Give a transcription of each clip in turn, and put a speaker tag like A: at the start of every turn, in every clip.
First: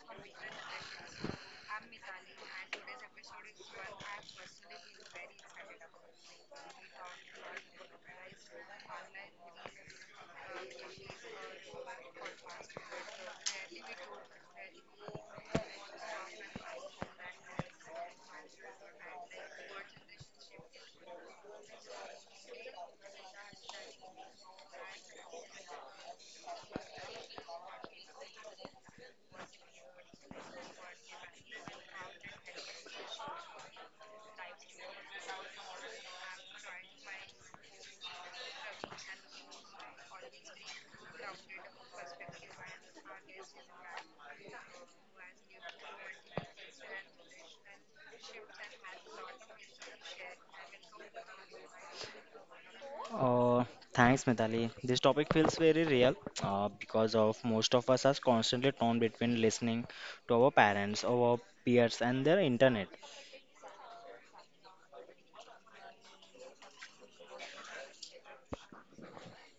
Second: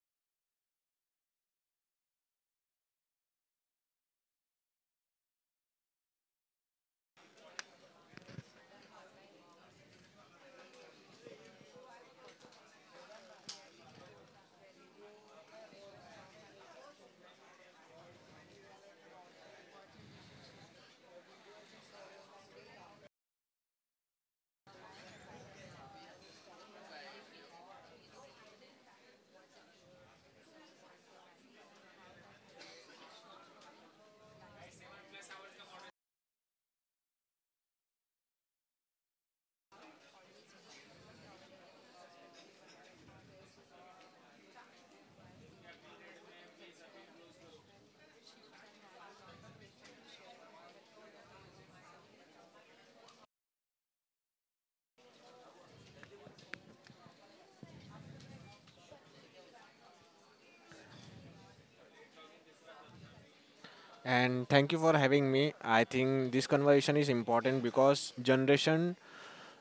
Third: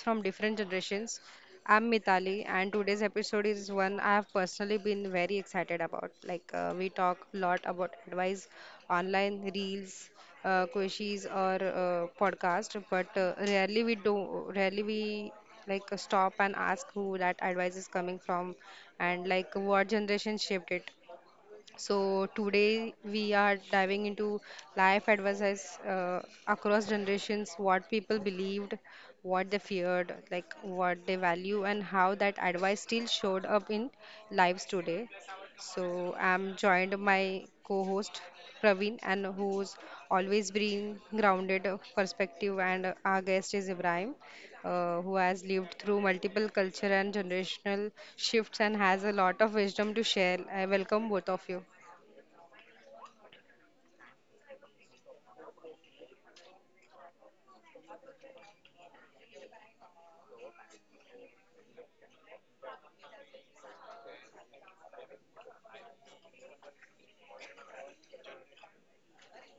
A: from Different Generations. I'm Mitali, and today's episode is one I have personally been very excited about. We talk a lot about advice online, reels, quizzes, or podcast, but rarely we like stop and ask who that advice is coming from, and like what generation shaped it. So today we are diving into life advices across generations, what people believed, what they feared, like what they value, and how that advice still showed up in lives today. So I'm joined my co-host Praveen, and who's always bring grounded perspective, and our guest is Ibrahim, who has lived through multiple culture and generational shifts and has a lot of wisdom to share. I welcome both of you.
B: Uh, Thanks, Mithali. This topic feels very real because of most of us are constantly torn between listening to our parents, our peers, and their internet,
C: And thank you for having me. I think this conversation is important because generation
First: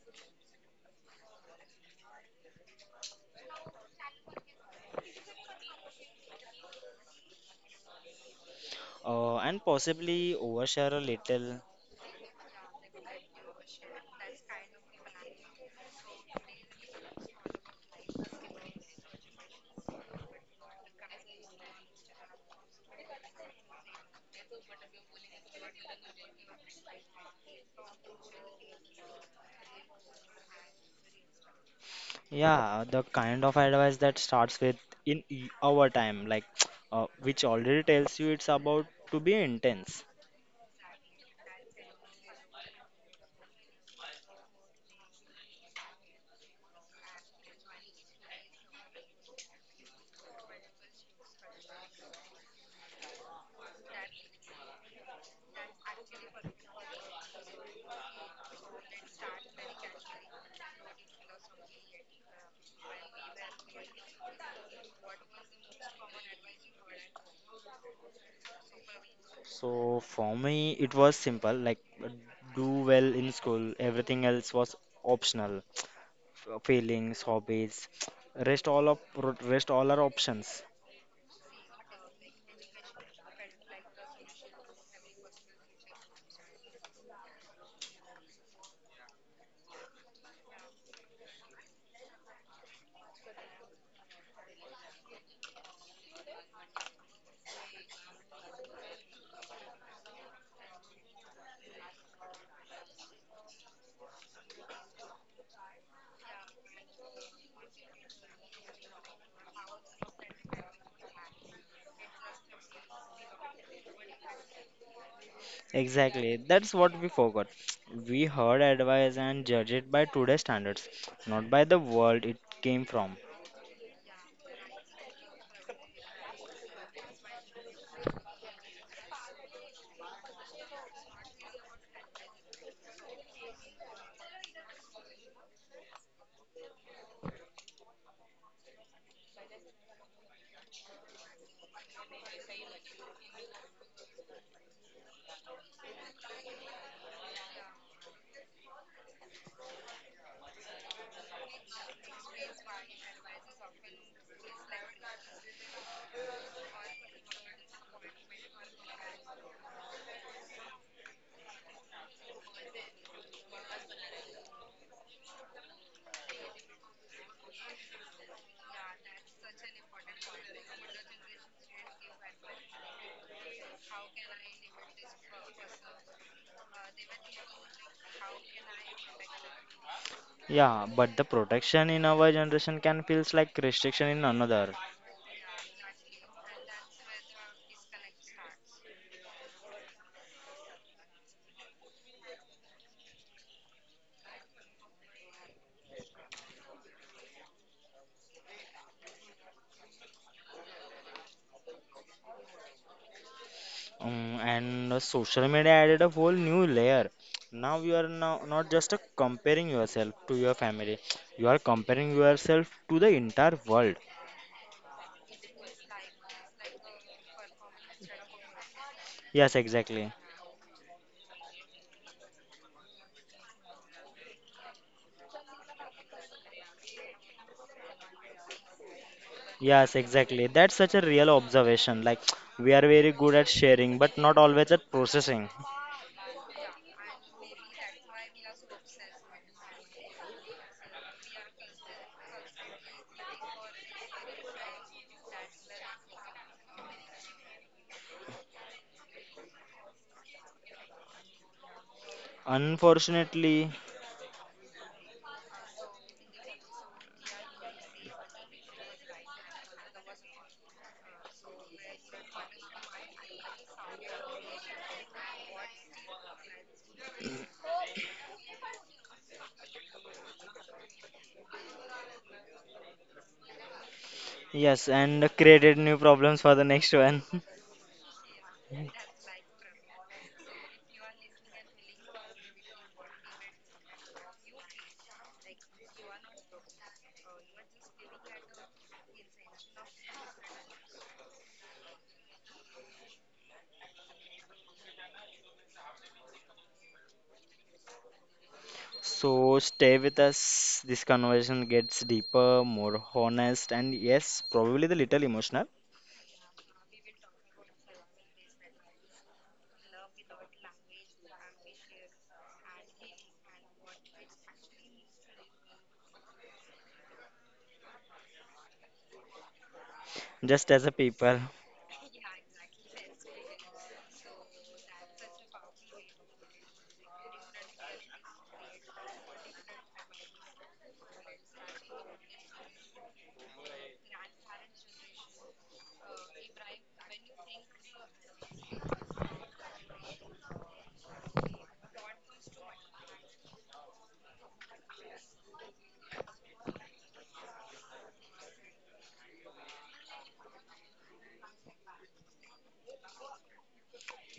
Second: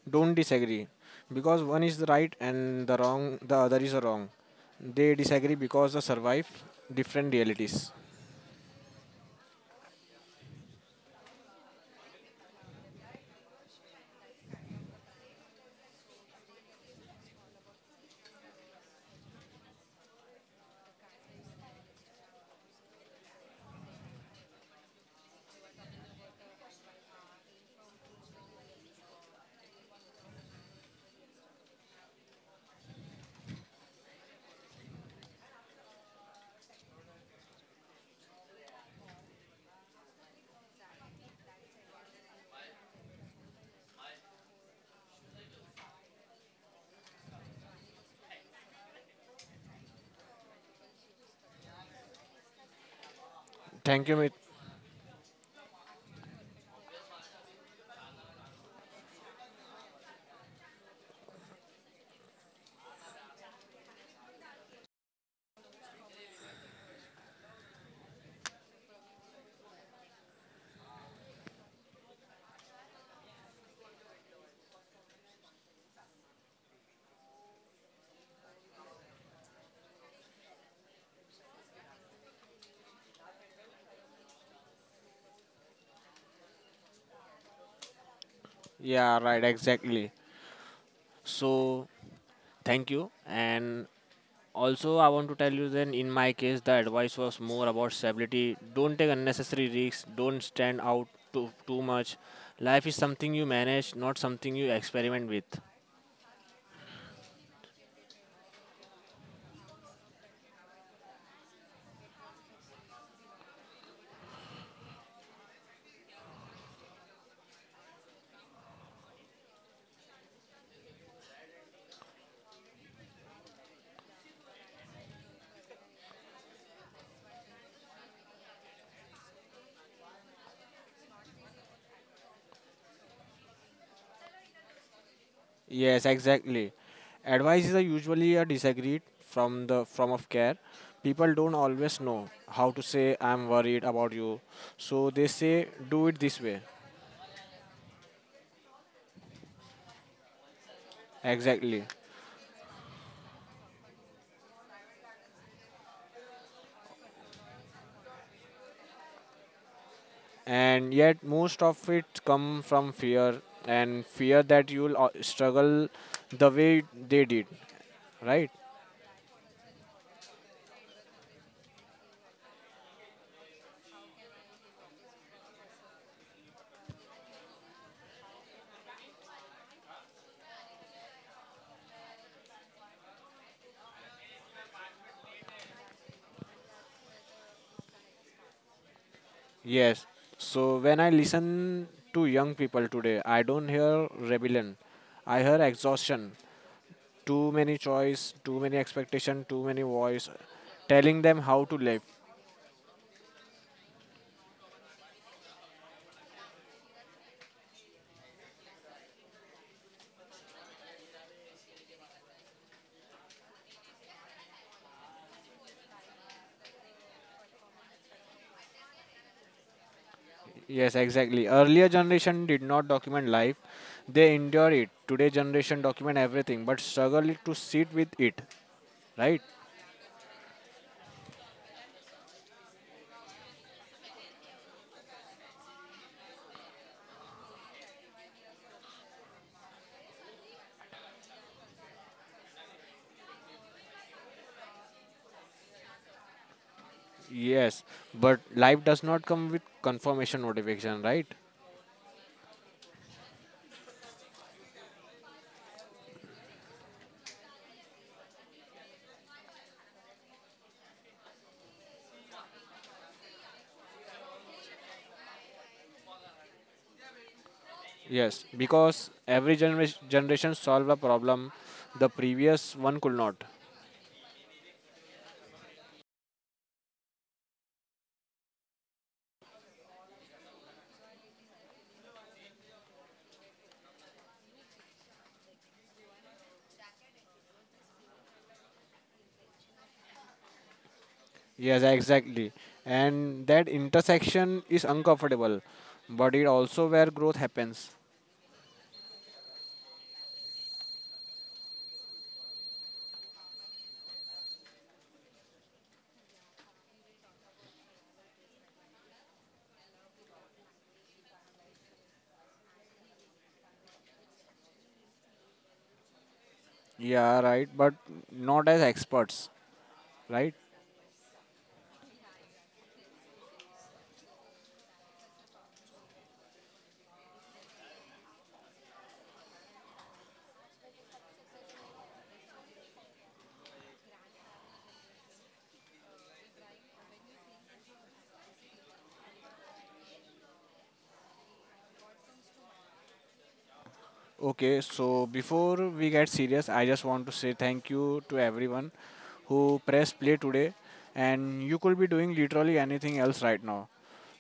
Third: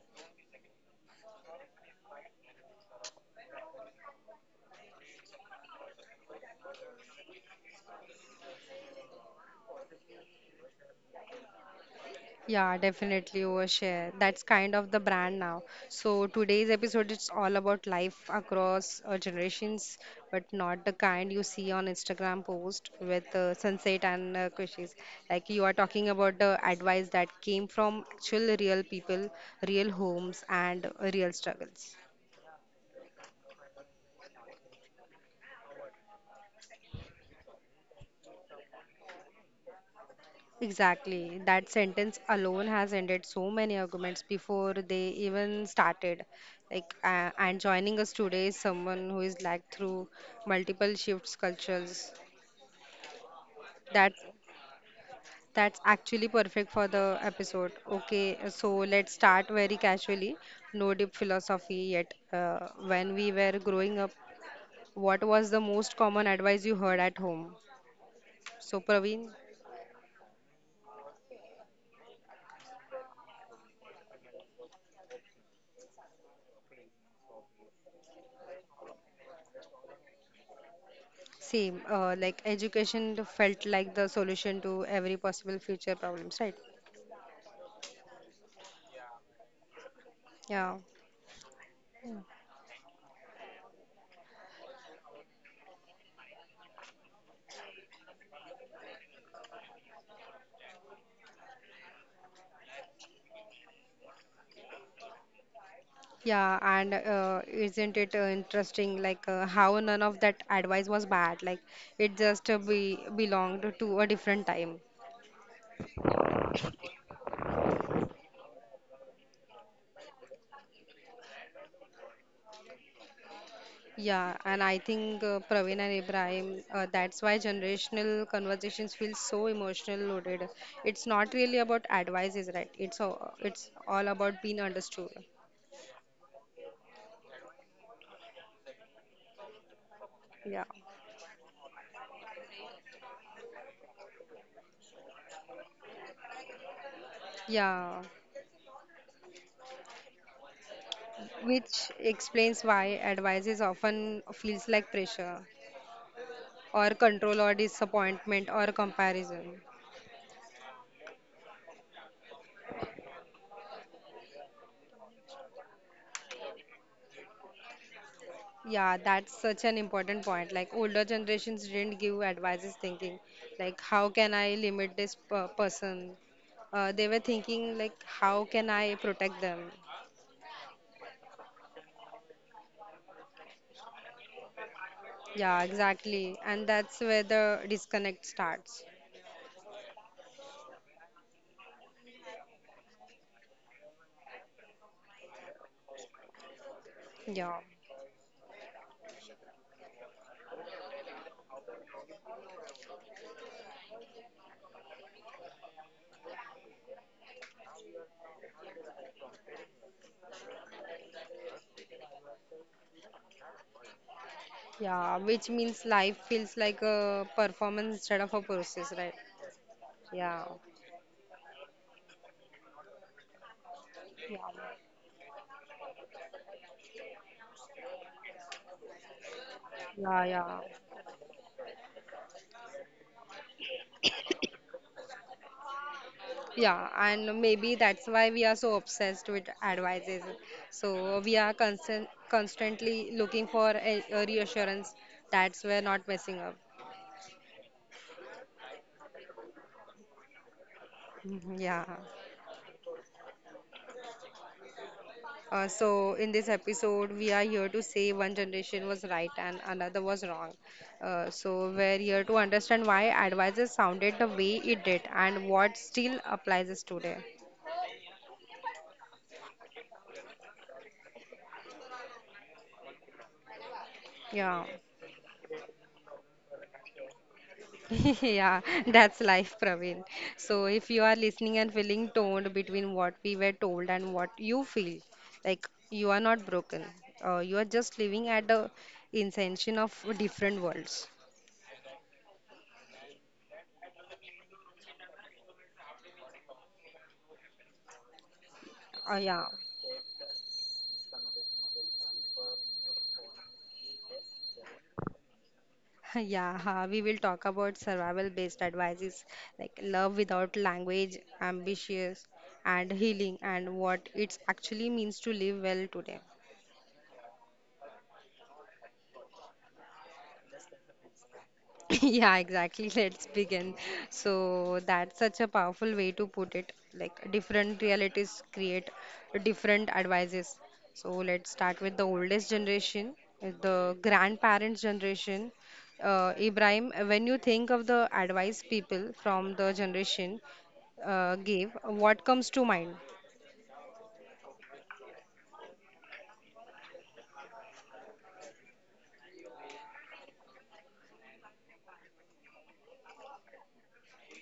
C: don't disagree because one is the right and the wrong, the other is the wrong. They disagree because they survive different realities.
B: and possibly overshare a little.
A: Yeah, definitely overshare. That's kind of the brand now. So today's episode is all about life across generations, but not the kind you see on Instagram post with sunset and kushies. Like you are talking about the advice that came from actual real people, real homes, and real struggles.
B: Yeah, the kind of advice that starts with our time, like which already tells you it's about to be intense.
A: Exactly. That sentence alone has ended so many arguments before they even started. And joining us today is someone who is like through multiple shifts, cultures.
C: Thank
A: That
C: you, Mit.
A: that's actually perfect for the episode. Okay, so let's start very casually. No deep philosophy yet. When we were growing up, what was the most common advice you heard at home? So, Praveen.
B: So for me, it was simple, like do well in school, everything else was optional. Feelings, hobbies, rest all of rest all our options.
A: Same, like education felt like the solution to every possible future problems, right?
C: Yeah, right, exactly.
A: Yeah,
C: So, thank you. And also, I want to tell you then, in my case, the advice was more about stability. Don't take unnecessary risks. Don't stand out too much. Life is something you manage, not something you experiment with.
A: yeah, and isn't it interesting, like how none of that advice was bad, like it just be belonged to a different time.
B: Exactly, that's what we forgot. We heard advice and judge it by today's standards, not by the world it came from.
A: Yeah, and I think Praveen and Ibrahim, that's why generational conversations feel so emotional loaded. It's not really about advices, right? It's all about being understood.
C: Yes, exactly. Advice is a usually a disagreed from of care.
A: Yeah,
C: People don't always know how to say I'm worried about you. So they say do it this way.
A: yeah.
C: Exactly.
A: Which explains why advice is often feels like pressure or control or disappointment or comparison.
C: And yet most of it come from fear and fear that you'll struggle the way they did, right?
A: Yeah, that's such an important point. Like older generations didn't give advices thinking like how can I limit this per person? They were thinking like how can I protect them?
B: Yeah, but the protection in our generation can feels like restriction in another.
A: Yeah, exactly. And that's where the disconnect starts.
C: Yes. So when I listen to young people today, I don't hear rebellion. I hear exhaustion too
A: Yeah.
C: many choice, too many expectation, too many voice telling them how to live.
B: And the social media added a whole new layer. Now you are now not just comparing yourself to your family, you are comparing yourself to the entire world.
A: Yeah, which means life feels like a performance instead of a process, right?
B: Yes, exactly.
A: Yeah.
C: Yes, exactly. Earlier generation did not document life. They
A: Yeah,
C: endure it. Today generation document everything but struggle it to sit with it. Right?
B: Yes,
A: yeah,
B: exactly.
A: yeah,
B: That's such a real observation. Like, we are very good at sharing, but not always at processing.
A: yeah, and maybe that's why we are so obsessed with advices. So we are constantly looking for a reassurance that we're not messing up.
C: Yes. But life does not come with confirmation notification, right?
A: Mhm, yeah.
B: Unfortunately,
A: So in this episode, we are here to say one generation was right and another was wrong. So we're here to understand why advices sounded the way it did and what still applies us today.
C: Yes, because every generation solve a problem the previous one could not.
A: Yeah.
B: yes, and created new problems for the next one.
A: Yeah, that's life, Praveen. So, if you are listening and feeling torn between what we were told and what you feel, like you are not broken, you are just living at the inception of different worlds.
C: Yes, exactly. And that intersection is uncomfortable, but it also where growth happens.
A: Yeah.
B: So, stay with us. This conversation gets deeper, more honest, and yes, probably the little emotional,
A: Yeah, ha, we will talk about survival-based advices like love without language, ambitious, and healing, and what it actually means to live well today.
C: Yeah, right. But not as experts, right?
B: just as a people.
A: Yeah, exactly. Let's begin. So that's such a powerful way to put it. Like different realities create different advices. So let's start with the oldest generation, with the grandparents' generation. Ibrahim, when you think of the advice people from the generation gave, what comes to mind?
C: Okay, so before we get serious, I just want to say thank you to everyone who pressed play today. And you could be doing literally anything else right now.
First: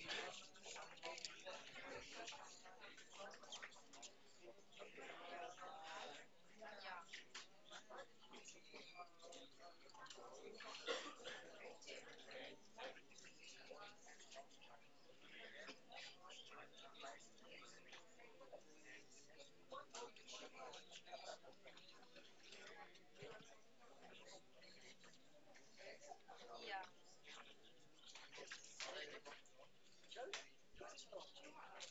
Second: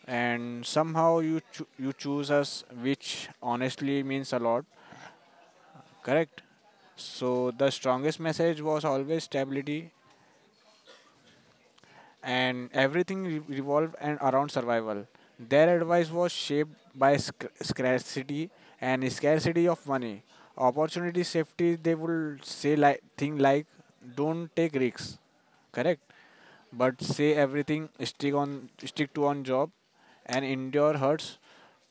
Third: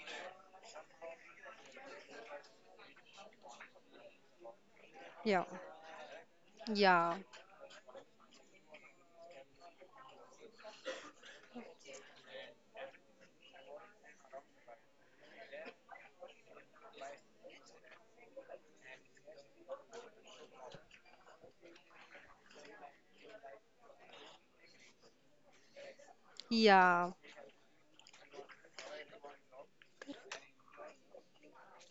C: And somehow you you choose us, which honestly means a lot.
A: Yeah.
C: Correct?
A: Yeah,
C: So the strongest message was always stability and everything revolved and around survival. Their advice was shaped by scarcity and scarcity of money, opportunity, safety. They will say like thing like, "Don't take risks," correct? But
A: yeah,
C: say everything. Stick to on job, and endure hurts.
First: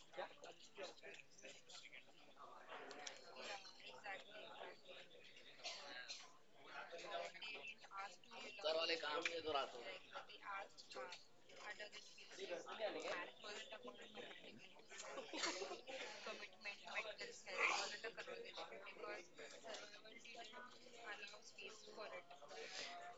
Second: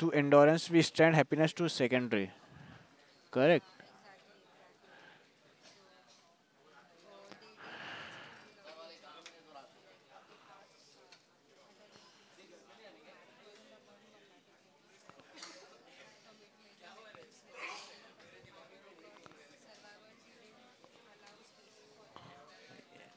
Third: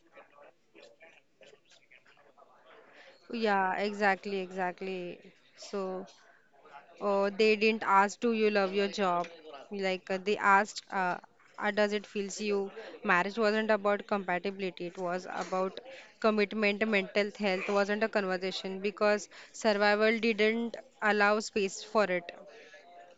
C: To endurance, we stand happiness to secondary. Correct.
A: yeah, exactly. So, oh, they didn't ask, do you love your job? Like they asked, does it feels you? Marriage wasn't about compatibility. It was about commitment. Mental health wasn't a conversation because survival didn't allow space for it.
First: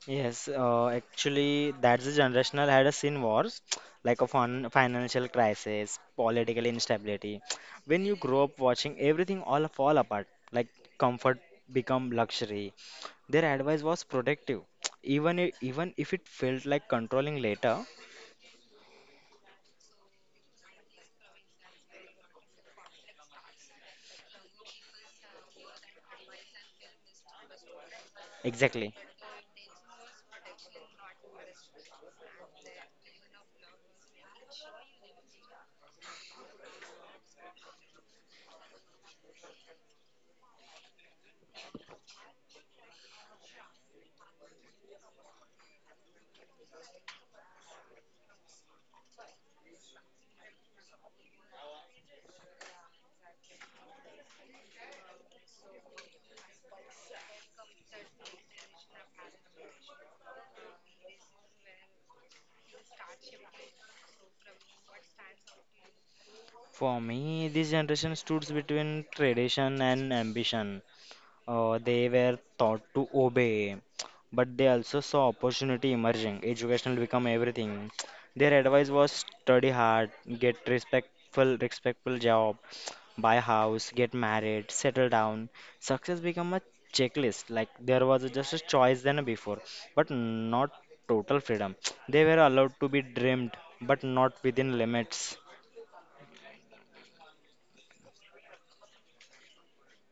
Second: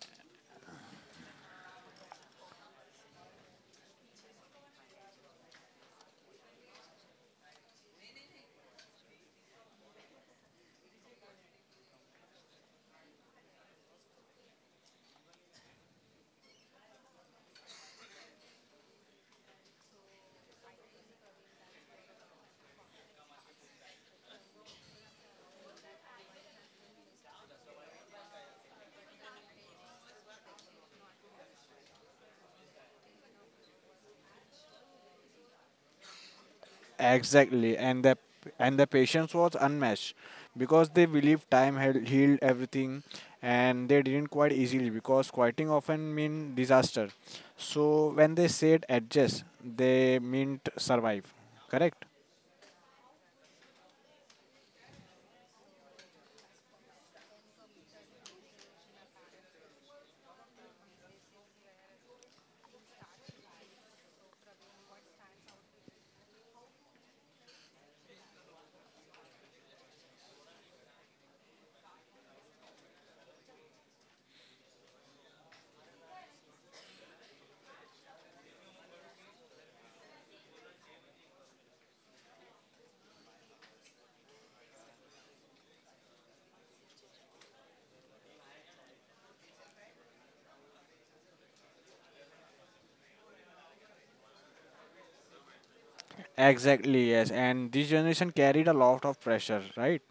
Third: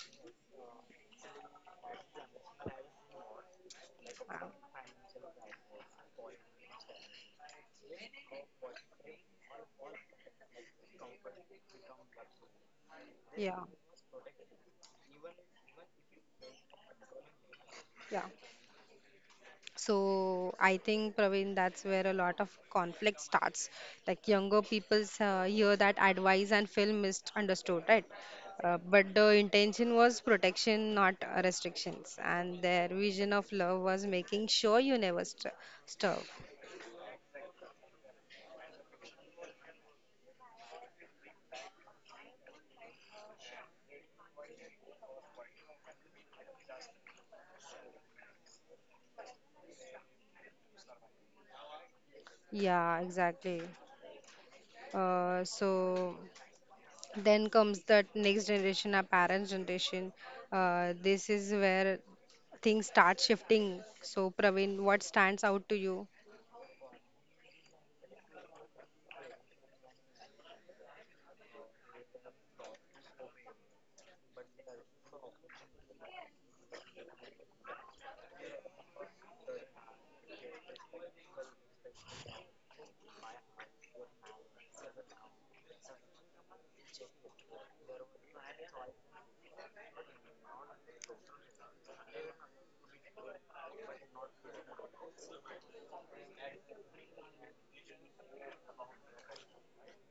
B: Yes, actually, that's the generational had a seen wars, like a fun
A: Uh,
B: financial crisis, political instability. When you grow up watching everything all fall apart, like comfort become luxury, their
A: Yeah,
B: advice was protective, even if it felt like controlling later.
A: yeah. So I think Praveen, that's where a lot of conflict starts. Like younger people's hear that advice and feel misunderstood, right?
B: Exactly.
A: But the intention was protection, not restrictions. And their vision of love was making sure you never st starve.
C: Exactly, and the patience was unmatched because they believed time had healed everything, and they didn't quite easily because quieting often mean disaster. So when they said adjust, they meant survive. Correct?
A: Yeah, exactly. So then comes that next generation, our parents' generation. This is where things start shifting. So Praveen, what stands out to you?
B: For me, this generation stood between tradition and ambition. They were taught to obey, but they also saw opportunity emerging. Educational become everything. Their advice was study hard, get respectful job, buy house, get married, settle down. Success become a checklist. Like there was just a choice than before, but not total freedom. They were allowed to be dreamed, but not within limits.
C: Exactly, yes. And this generation carried a lot of pressure, right?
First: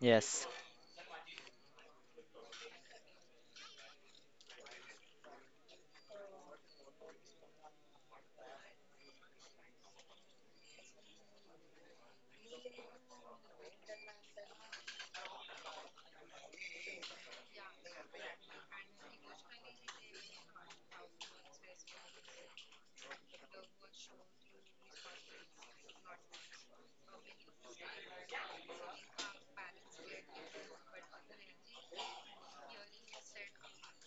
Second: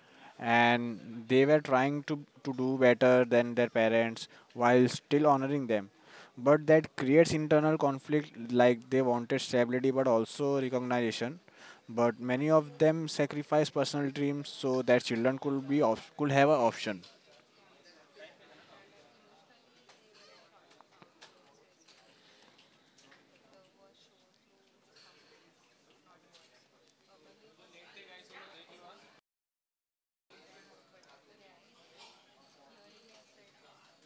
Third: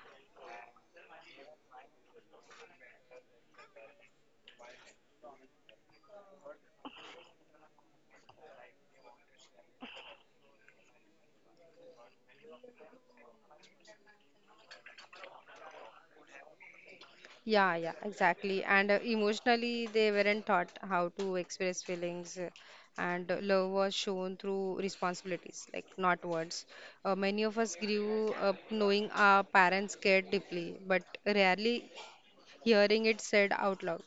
B: Yes.
C: And they were trying to do better than their parents while still honoring them. But that creates internal conflict like they wanted stability but also recognition. But many of them sacrifice personal dreams so that children could be could have an option.
A: Yeah, yeah, exactly. And emotionally, they weren't taught how to express feelings, and love was shown through responsibilities, like not words. Many of us grew up knowing our parents cared deeply, but rarely hearing it said out loud.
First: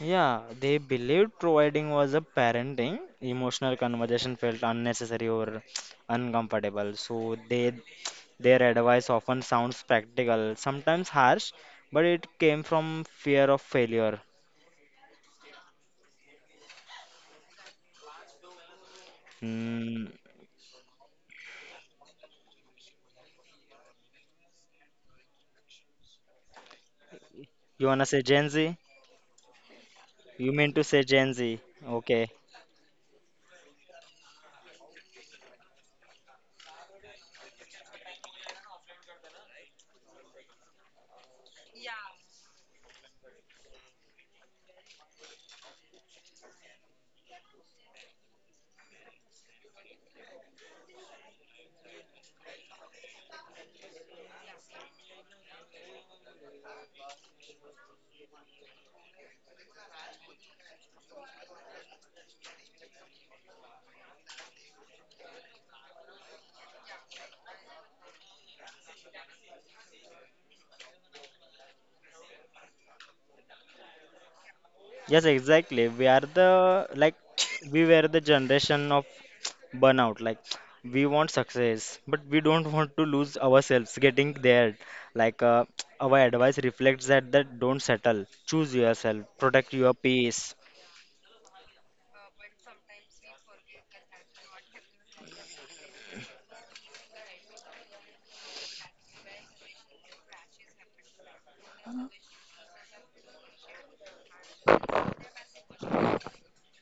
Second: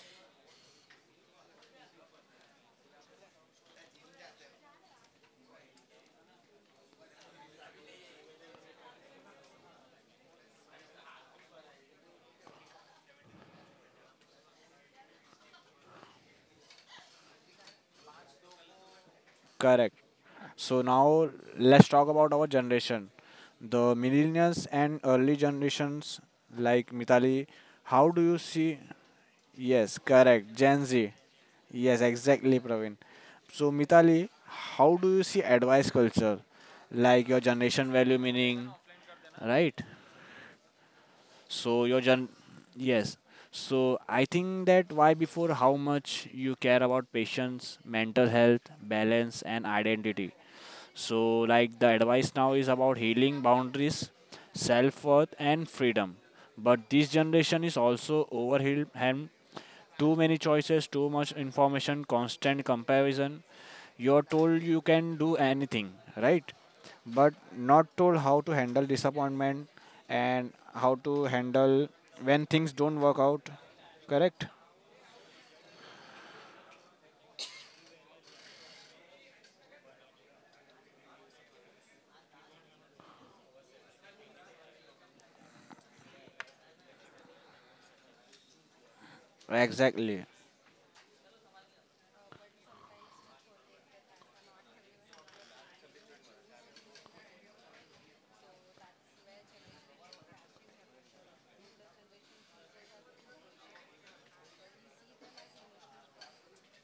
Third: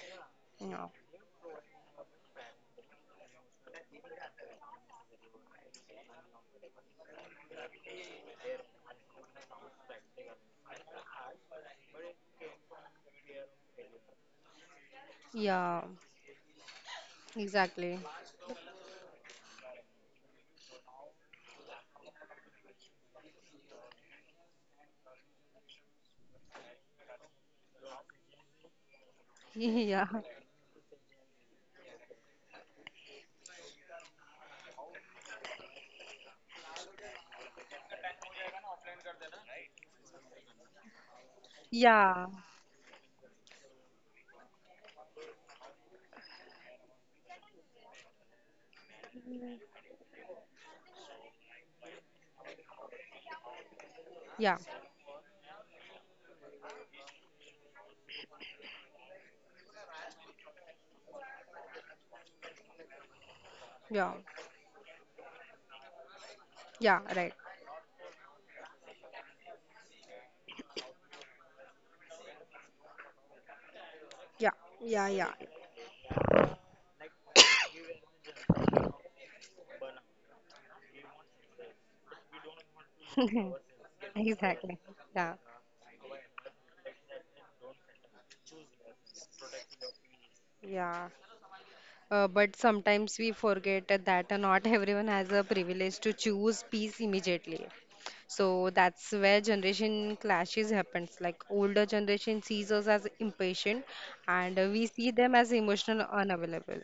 B: Yeah, they
A: Yeah,
B: believed providing was a parenting. Emotional conversation felt unnecessary or uncomfortable. So they their advice often sounds practical, sometimes harsh, but it came from fear of failure.
A: yeah, exactly.
C: Correct.
B: Mm,
C: So now let's talk about our generation, the millennials and early generations like Mitali.
B: you wanna
C: How
B: say
C: do you
B: Gen Z?
C: see? Yes,
A: Yeah,
B: You
C: correct.
B: mean to
C: Gen
B: say
C: Z.
B: Gen Z?
C: Yes,
B: Okay.
C: exactly, Praveen. So Mitali, how do you see advice culture, like your generation value meaning, right? So your gen
A: yeah,
C: Yes. So I think that why before how much you care about patience, mental health, balance and identity. So like the advice now is about healing boundaries,
A: yeah,
C: self worth and freedom. But this generation is also overwhelmed too many choices, too much information, constant comparison.
A: yeah,
C: You're told you can do anything, right?
A: yeah,
C: But
A: right.
C: not told how to handle disappointment and how to handle when things don't work out. Correct?
A: Yeah, yeah,
B: Yes,
A: yeah.
B: exactly. We were the generation of burnout, like we want success but we don't want to lose ourselves getting there,
A: Exactly. Yeah,
B: like our advice reflects that, that don't settle, choose yourself, protect your
C: Exactly.
B: peace.
A: yeah. But sometimes we forget that not everyone has a privilege to choose peace immediately. So that's where generation clashes happens. Like older generation sees us as impatient, and we see them as emotional unavailable.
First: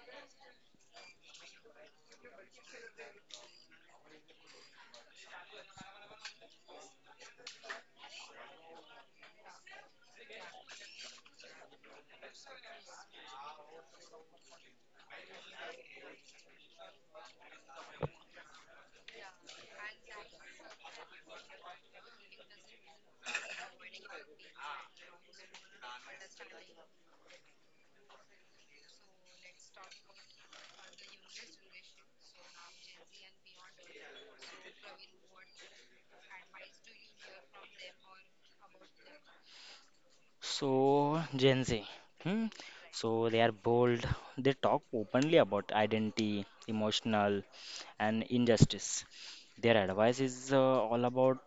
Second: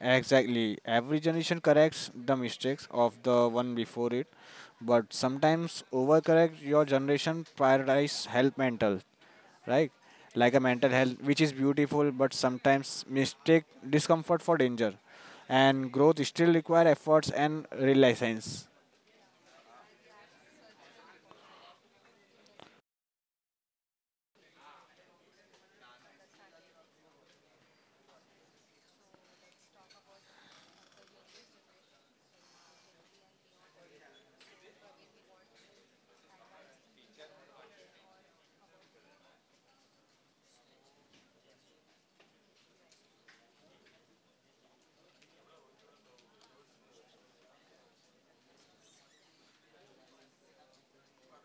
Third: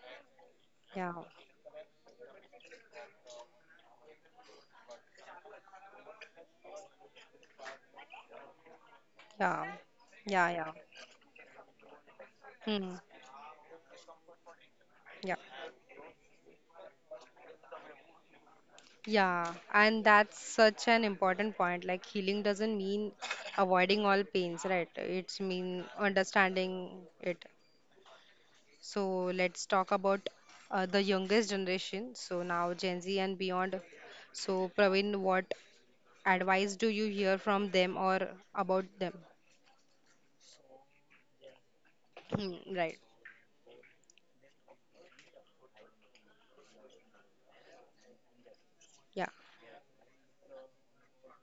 C: Exactly.
A: Yeah,
C: Every generation corrects the mistakes of the one before it, but sometimes overcorrect your generation prioritize health mental,
A: yeah,
C: right?
A: yeah,
C: Like a
A: yeah.
C: mental health, which is beautiful, but
A: Hmm.
C: sometimes mistake discomfort for danger,
A: Yeah.
C: and growth still require efforts and reliance.
A: Yeah, and that's such an important point. Like healing doesn't mean avoiding all pains, right? It's mean understanding it. So let's talk about the youngest generation. So now Gen Z and beyond. So Praveen, what advice do you hear from them or about them?
B: So, Gen Z. Hmm?
A: Hmm, right.
B: So, they are bold. They talk openly about identity, emotional, and injustice.
A: Yeah.
B: Their advice is all about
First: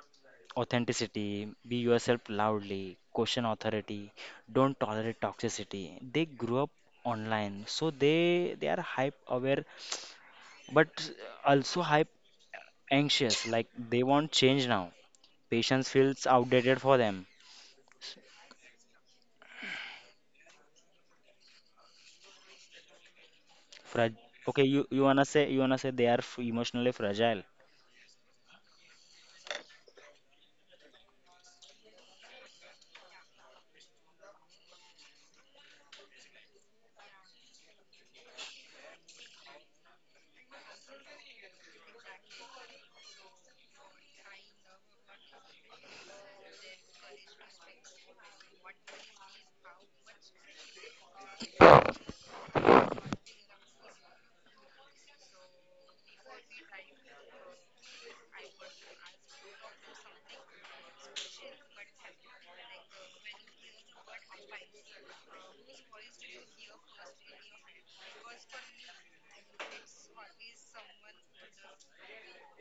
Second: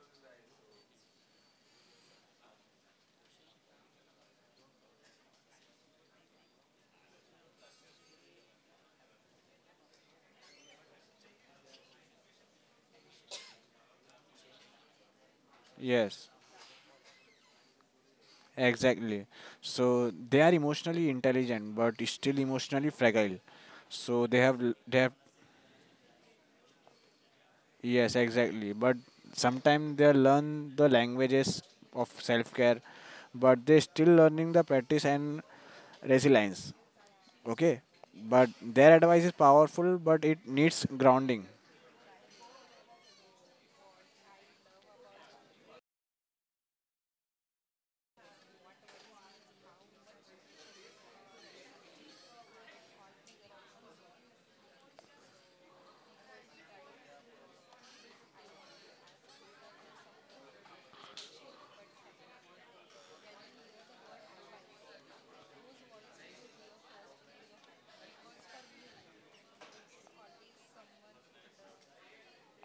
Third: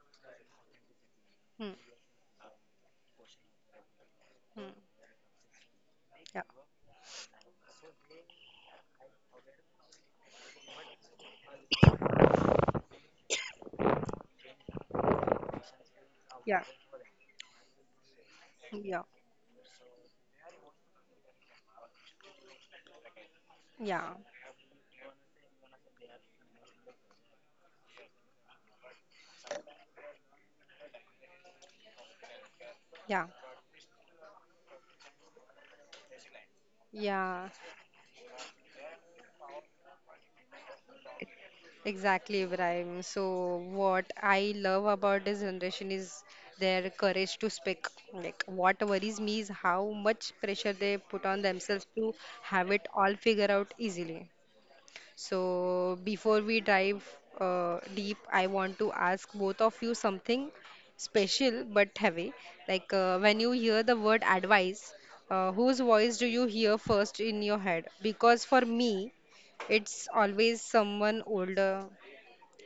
B: authenticity,
A: Hmm,
B: be yourself loudly, question authority,
A: hmm.
B: don't tolerate toxicity. They
A: Yeah.
B: grew up online, so they are hype aware, but also hype anxious. Like they want change now. Patience feels
C: Yes,
A: Yeah.
B: outdated for them.
A: Yeah.
C: exactly. So they are emotionally intelligent, but still emotionally fragile.
A: Yeah.
B: Frag-
C: So they have
B: okay, you,
C: they
B: you
C: have
B: wanna say you wanna say they are emotionally fragile.
C: yes, exactly. But sometimes they learn the languages of self care,
A: Yeah.
C: but they still learning the practice and resilience.
A: Yeah.
C: Okay, but their advice is powerful, but it needs
A: e-
C: grounding.
A: Exactly, Ibrahim. So what I love about this generation is their courage to speak. Like what worries me is how much pressure they put on themselves to have it all figured out easily. So, before we dive deep, I want to ask both of you something special but heavy. When you hear the word advice, whose voice do you hear first in your head? Because for me, it's always someone older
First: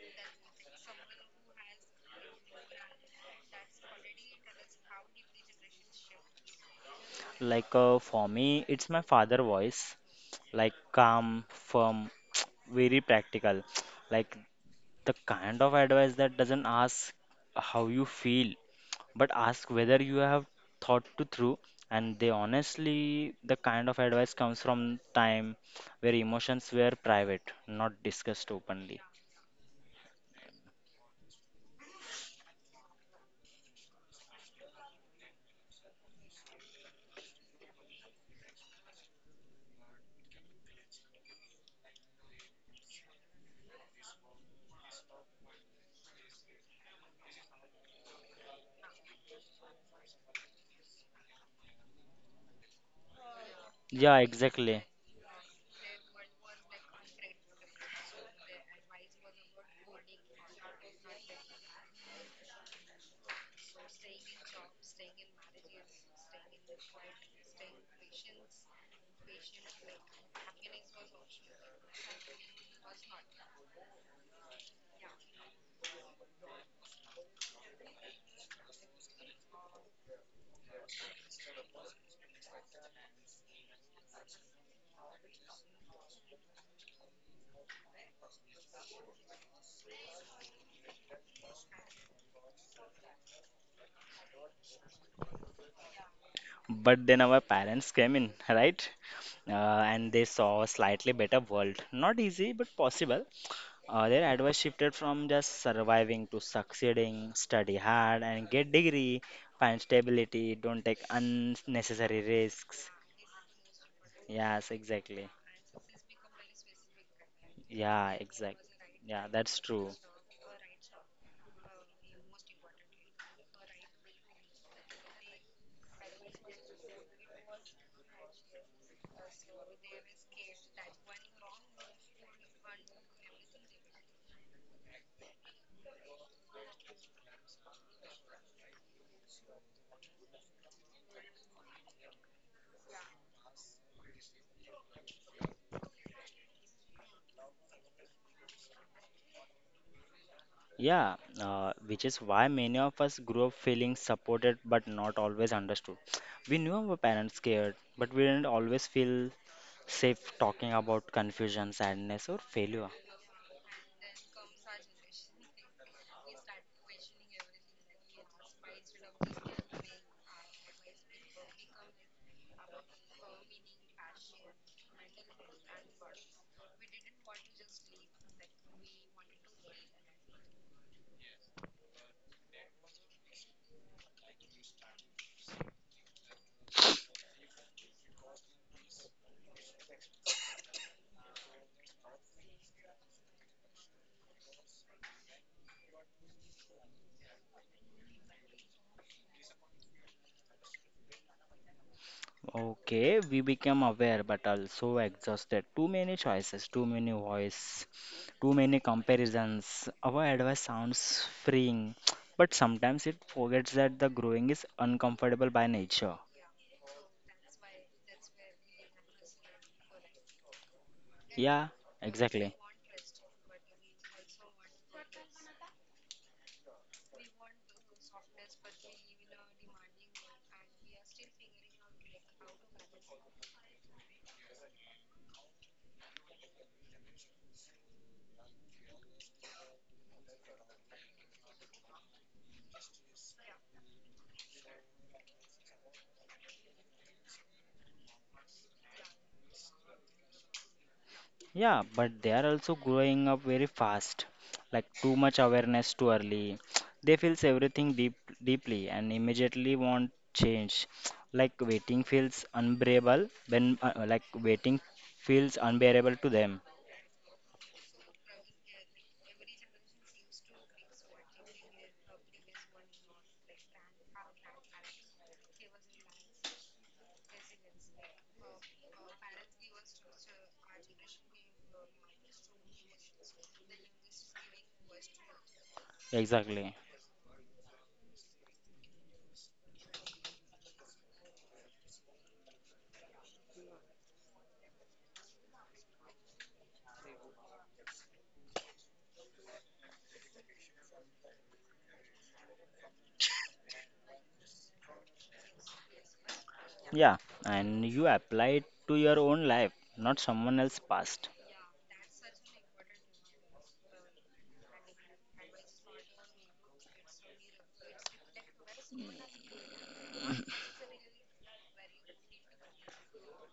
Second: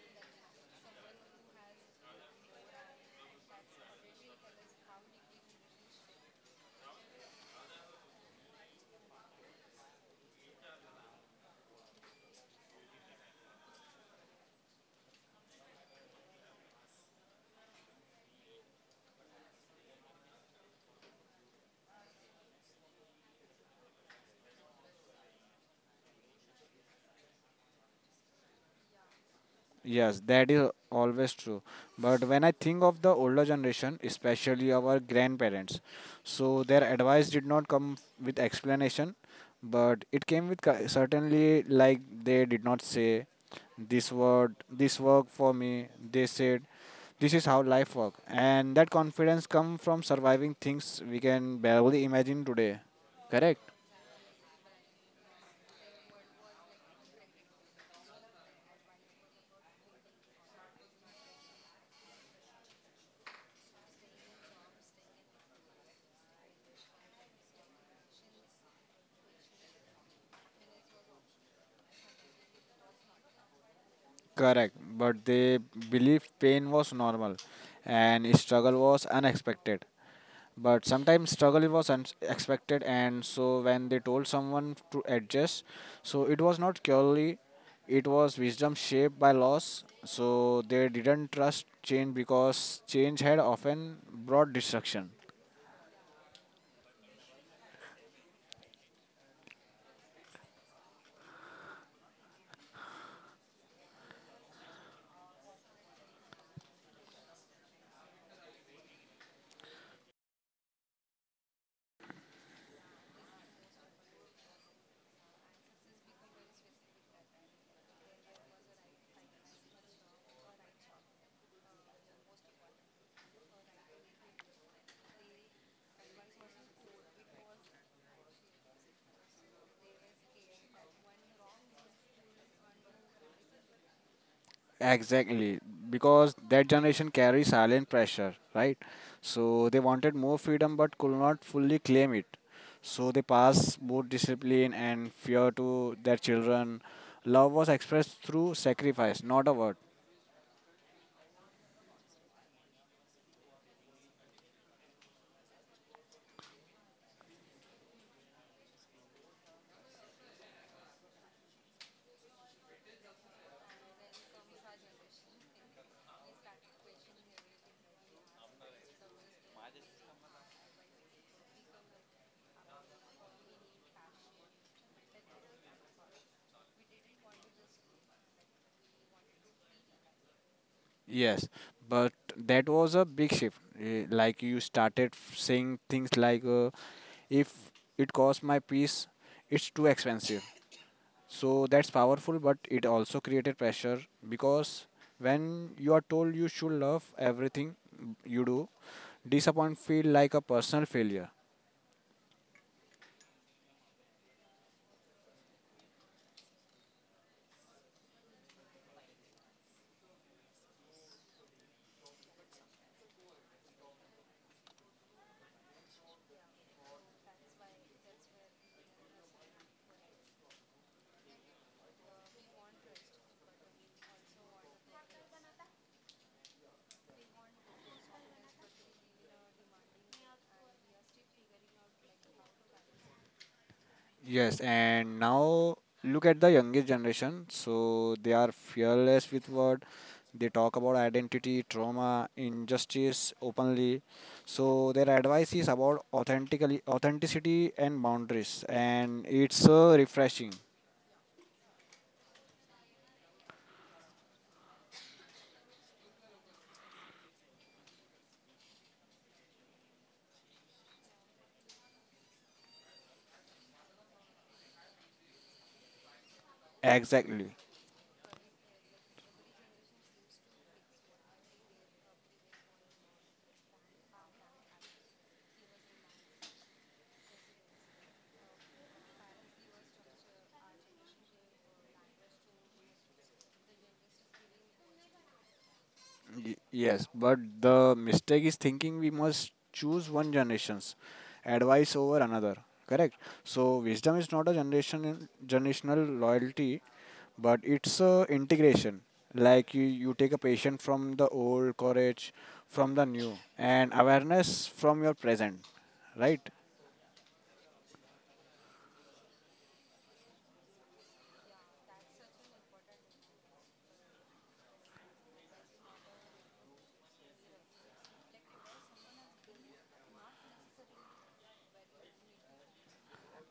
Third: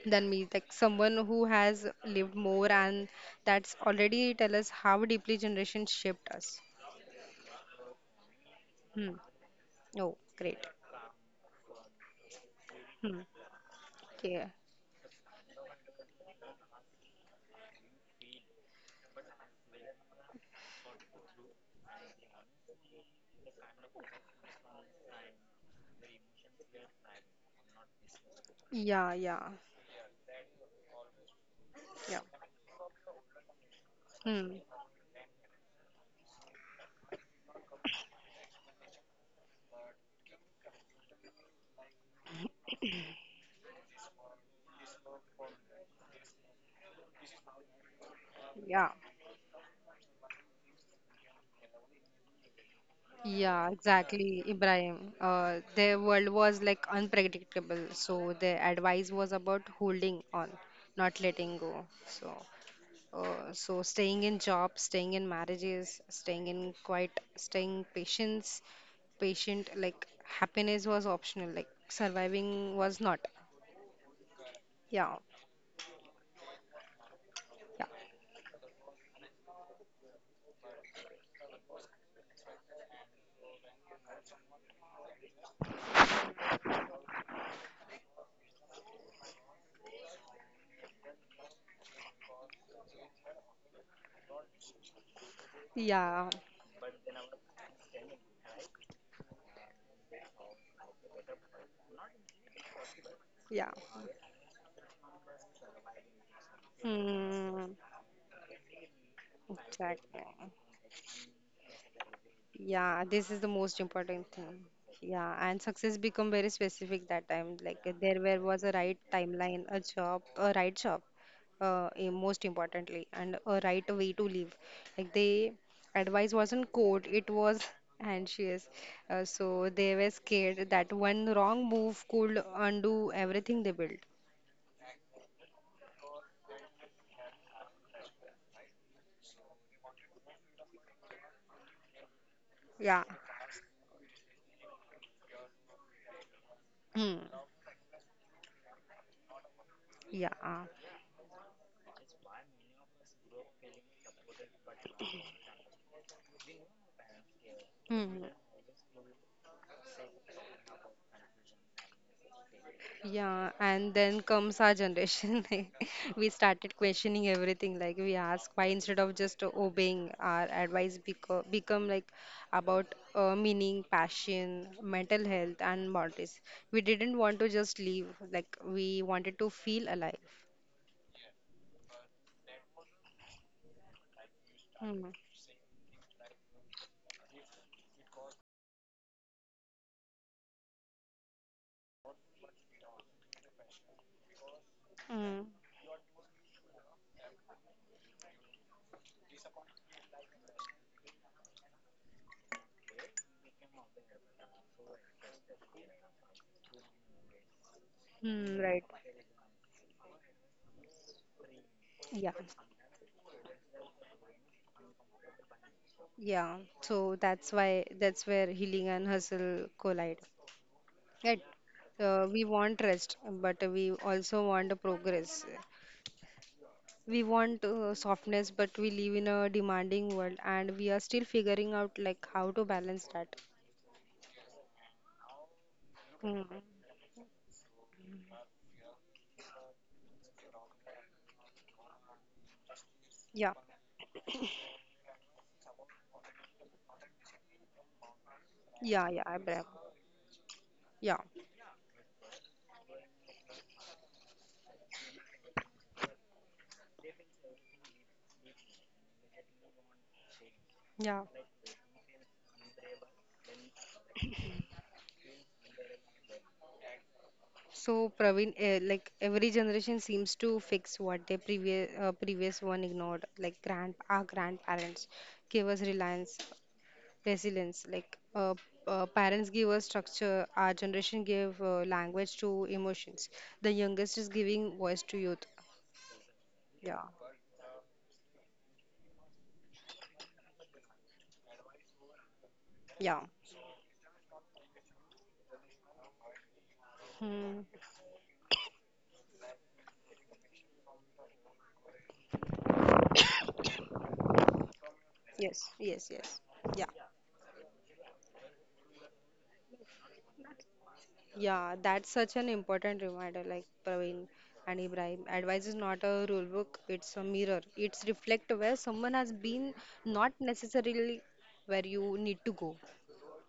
A: than me, like someone who has lived more, and that's already tell us how deeply generations shaped us.
B: Like for me, it's my
A: Hmm.
B: father voice,
A: Oh, great.
B: like calm, firm, very
A: Hmm.
B: practical, like
A: Okay.
B: the kind of advice that doesn't ask how you feel, but ask whether you have thought to through. And they honestly, the kind of advice comes from time where emotions were private, not discussed openly.
A: Yeah, yeah,
C: Yes, that is always true.
A: yeah.
C: But when I think of the older generation,
A: Hmm.
C: especially our grandparents, so their advice did not come with explanation, but it came with certainly like they did not say this word, this work for me. They said this is how life work, and that
A: Yeah.
C: confidence come from surviving things we can barely imagine today. Correct?
A: Yeah,
B: Yeah,
A: exactly,
B: exactly.
A: Ibrahim. Their world was like unpredictable, so their advice was about holding on, not letting go. So, staying in jobs, staying in marriages, staying in quiet, patient. Like happiness was optional, like surviving was not.
C: Correct,
A: Yeah,
C: but they believed pain was normal
A: yeah,
C: and struggle was unexpected. But sometimes struggle was unexpected, and so when they told someone to adjust, so it was not purely, it was wisdom shaped by loss. So they didn't trust change because change had often brought destruction.
A: yeah,
B: But then our parents came in, right? And they saw a slightly better world. Not easy, but possible.
A: yeah.
B: Their advice shifted from just surviving to succeeding, study
A: Hmm,
B: hard, and get degree, find
A: exactly.
B: stability, don't take unnecessary risks.
A: Yeah, this is the most important thing.
B: Yes, exactly.
A: Yeah, and success become very specific that time. Like
B: Yeah,
A: there were
B: exactly.
A: was a right
B: Yeah, that's
A: timeline, a
B: true.
A: job, a right job, most importantly, and a right way to live. Like they advice wasn't code, it was anxious. So they were scared that one wrong move could undo everything they built.
C: Exactly, because that generation carries silent pressure, right? So they wanted more freedom but could not fully claim it.
A: Yeah.
C: So they passed both discipline and fear to their children.
A: Hmm.
C: Love was expressed through sacrifice, not a word.
A: Yeah.
B: Yeah, which is why many of us grew up feeling supported but not always understood. We knew our parents cared, but we
A: Hmm.
B: didn't always feel safe talking about confusion, sadness, or failure.
A: Yeah, and then comes our generation. Like, we started questioning everything. Like we ask why instead of just obeying, our advice become like about meaning, passion, mental health, and boundaries. We didn't want to just leave. Like we wanted to feel alive.
C: Yes, but that was a big shift. Like you started
A: Mm,
C: saying things like, if it costs my peace, it's too expensive. So that's powerful, but it also created pressure because
A: mm,
C: when you are told you should love everything you do, disappointment feel like a personal failure.
B: Okay, we became aware but also exhausted. Too many choices, too many voice, too
A: mm,
B: many
A: right.
B: comparisons. Our advice sounds freeing,
A: Yeah.
B: but sometimes it forgets that the growing is uncomfortable by nature.
A: Yeah, so that's why that's where healing and hustle collide. Right.
B: Yeah,
A: We
B: exactly.
A: want rest, but we also want progress. We want softness, but we live in a demanding world, and we are still figuring out like how to balance that.
C: Yes, and now look at the
A: Mm.
C: youngest generation. So they are fearless with word. They talk about identity, trauma, injustice
A: Yeah,
C: openly. So their advice is about authentically authenticity and boundaries,
A: yeah, yeah,
C: and
A: Abraham.
C: it's refreshing.
A: Yeah,
B: Yeah, but they are also growing up very fast. Like too much awareness too early. They feels everything deeply and immediately want change.
A: yeah.
B: Like waiting feels unbearable when like waiting feels unbearable to them.
C: Exactly.
A: So Praveen, like every generation seems to fix what their previous one ignored. Like grand our grandparents gave us reliance, resilience, like parents give us structure, our generation gave language to emotions. The youngest is giving voice to youth.
C: Y-
B: Exactly.
A: Yeah,
C: yes, but the mistake is thinking we must choose one generation's advice over another. Correct.
A: yeah.
C: So wisdom is not a generation generational loyalty, but
A: Hmm.
C: it's a integration. Like you take a patient from the old, courage from the new, and awareness from your present.
A: Yes, yes, yes.
C: Right?
A: Yeah,
B: Yeah, and you apply it to your own life, not someone else's past.
A: yeah. That's such an important reminder, like Praveen and Ibrahim. Advice is not a rule book; it's a mirror. It's reflect where someone has been, not necessarily where you need to go.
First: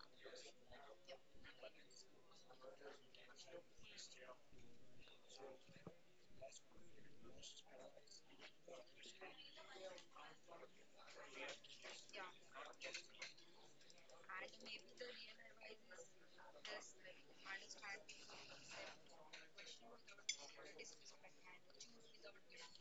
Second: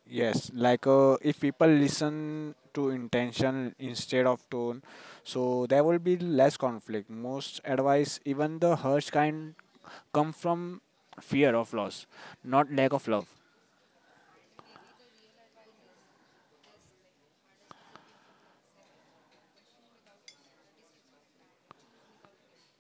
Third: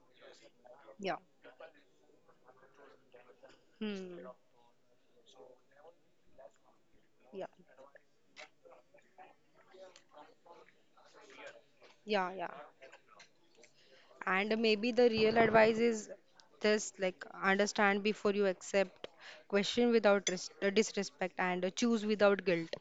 C: Yes, like
A: Yeah.
C: if people listen to intention
A: Hmm.
C: instead of tone, so there will be less conflict.
A: Yeah.
C: Most advice, even the harsh kind, come from fear of loss,
A: Yeah. Yeah.
C: not lack of love.
A: And maybe the real advice is just like understand before you accept, question without res disrespect, and choose without guilt.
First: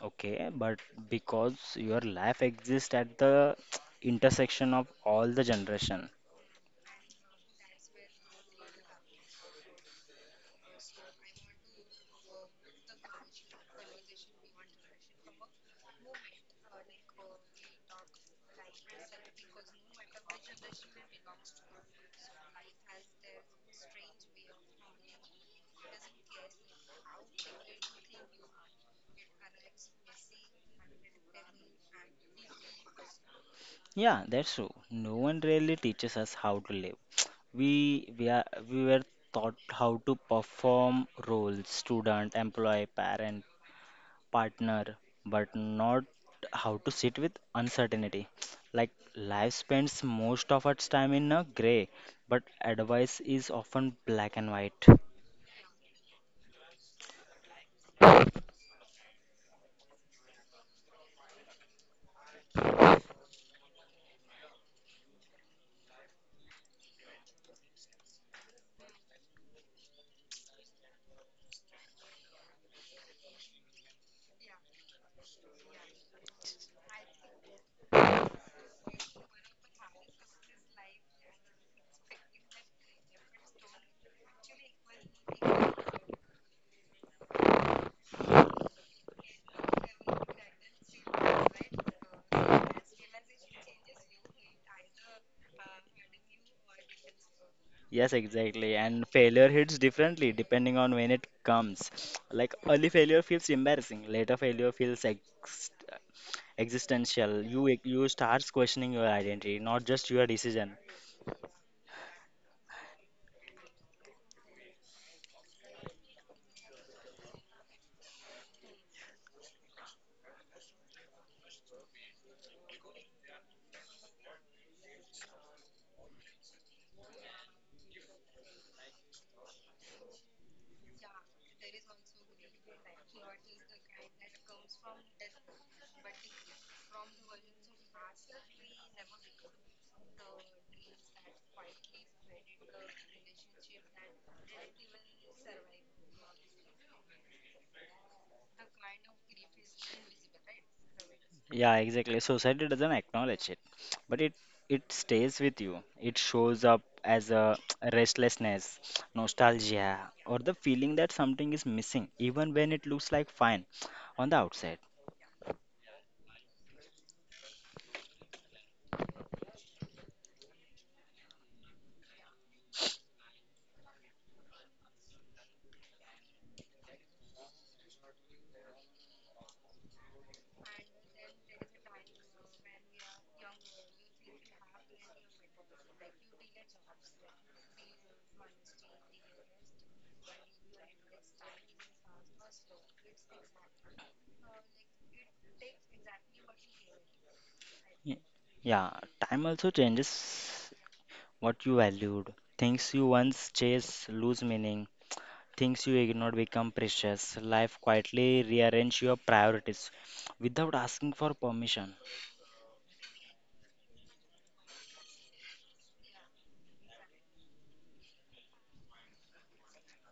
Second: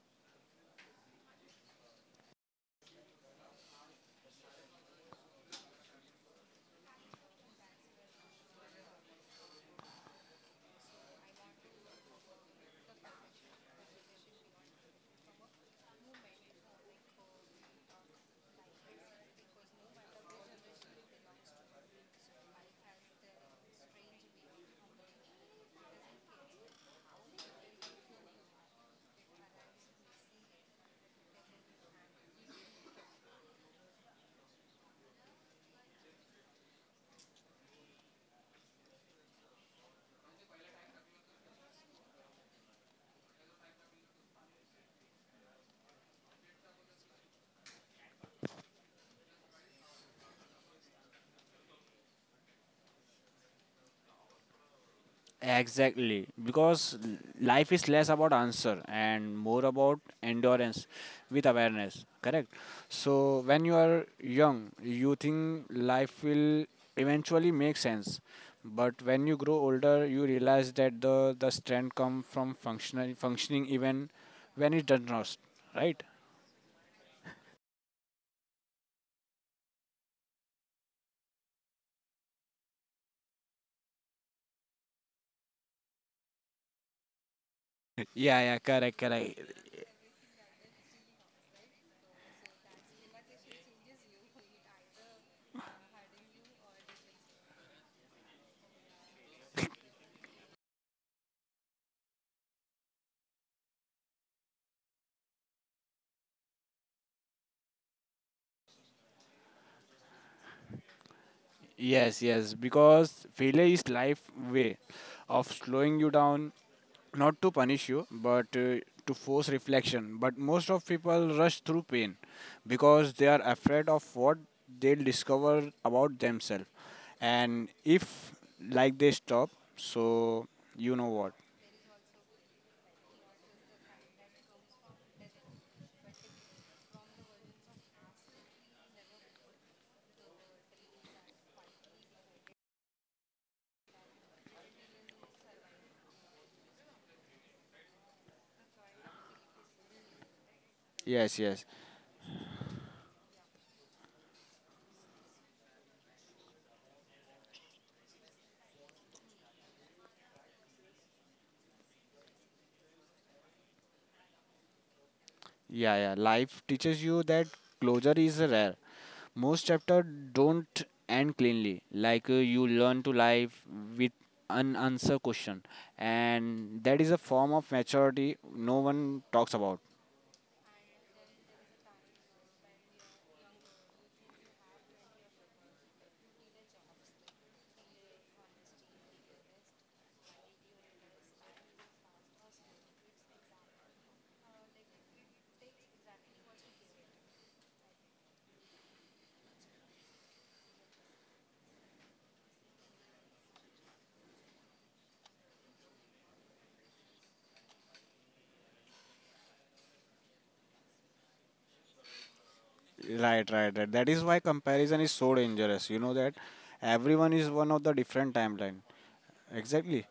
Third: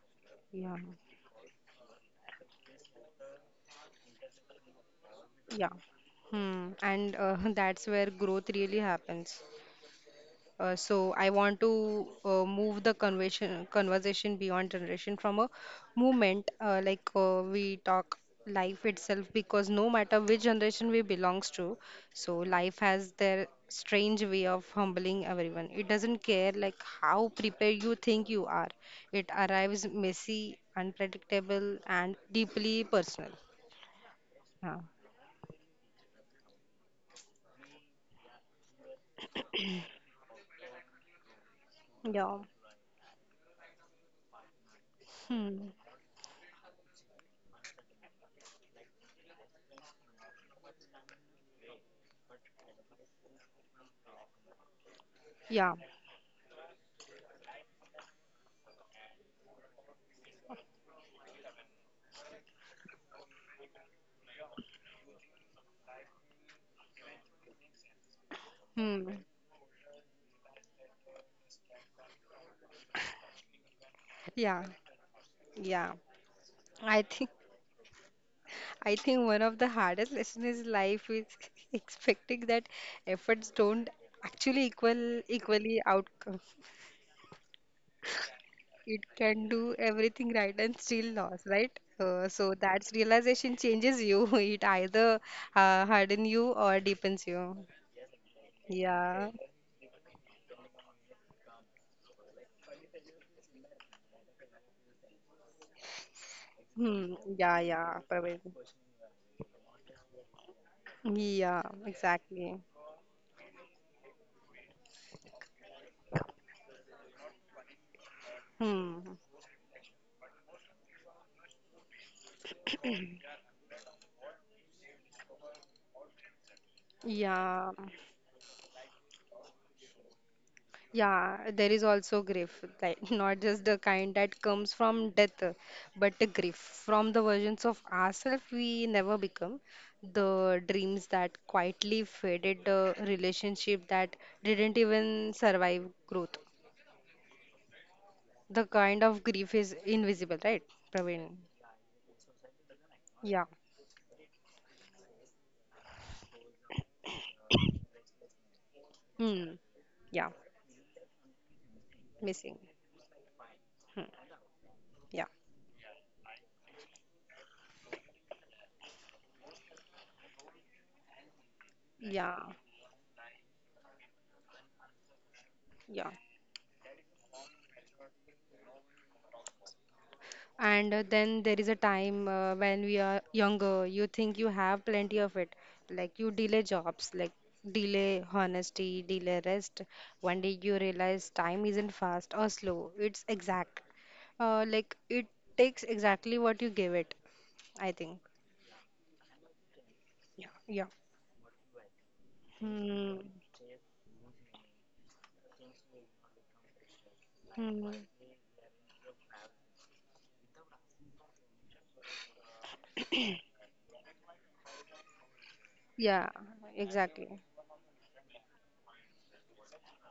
B: Okay,
A: Yeah,
B: but because your life exists at the intersection of all the
A: yeah.
B: generation.
A: Hmm. And that's where growth really happens. So I want to move the conversation beyond generation from a movement, like we talk life itself, because no matter which generation we belongs to, so life has their strange way of humbling everyone. It doesn't care like how prepared you think you are. It arrives messy, unpredictable, and deeply personal.
B: Yeah, that's true.
A: Yeah.
B: No one really teaches us how to live. We we are we were taught how to perform roles, student,
A: Yeah.
B: employee, parent, partner, but
A: Hmm.
B: not how to sit with uncertainty. Like life spends most of its time in a gray, but advice is often black and white.
A: Yeah.
C: Exactly, because life is less about answer and more about endurance with awareness, correct? So when you are young, you think life will eventually make sense. But
A: Hmm.
C: when you grow older, you realize that the strength comes from functional, functioning even
A: Yeah.
C: when it does not,
A: Yeah.
C: right?
A: I think. I think one of the hardest lessons in life is expecting that efforts don't actually equal equally outcome.
C: Yeah, yeah, correct,
A: It
C: correct.
A: can do everything right and still loss, right? So that realization changes you. It either harden you or deepens you.
B: Yes, exactly. And
A: Yeah.
B: failure hits differently depending on when it comes. Like early failure feels embarrassing, later failure feels ex
A: Hmm.
B: existential.
A: Yeah,
B: You
A: yeah,
B: you
A: Praveen.
B: starts questioning your identity, not just your decision.
A: Yeah,
C: Yes, yes,
A: exactly.
C: because failure is life way of slowing you down, not to punish you, but to
A: Hmm.
C: force reflection. But most of people rush through pain because they are afraid of what they'll discover about themselves. And
A: Yeah.
C: if like they stop, so you know what.
A: Yeah, there is also grief, like not just the kind that comes from death, but the grief from the versions of ourselves we never become, the dreams that quietly faded, the relationship that didn't even survive growth. The kind of grief is invisible, right,
C: Yes,
A: Praveen?
C: yes.
B: Yeah, exactly, society doesn't
A: Yeah.
B: acknowledge it, but it stays with you. It shows up as a restlessness,
A: Hmm.
B: nostalgia,
A: Yeah.
B: or the feeling that something is missing even
A: Missing.
B: when it looks like fine
A: Hmm.
B: on the outside.
A: Yeah.
C: Yeah, yeah. Life teaches you that closure is rare. Most chapter don't end cleanly. Like
A: Yeah.
C: you learn to live with unanswered question,
A: Yeah.
C: and that is a form of maturity no one talks about.
A: And then there is a time when we are younger, you think you have plenty of it. Like you delay jobs, like delay honesty, delay rest. One day you realize time isn't fast or slow, it's exact. Like it takes exactly what you give it, I
B: Y-
A: think.
B: yeah, time also
A: Yeah,
B: changes
A: yeah.
B: what you valued. Things you
A: Hmm.
B: once chased lose meaning. Things you ignored become precious. Life
A: Hmm.
B: quietly rearrange your priorities without asking for permission.
C: Right, right, right. That is why comparison is so dangerous. You know
A: Yeah,
C: that everyone
A: exactly.
C: is one of the different timeline. Exactly.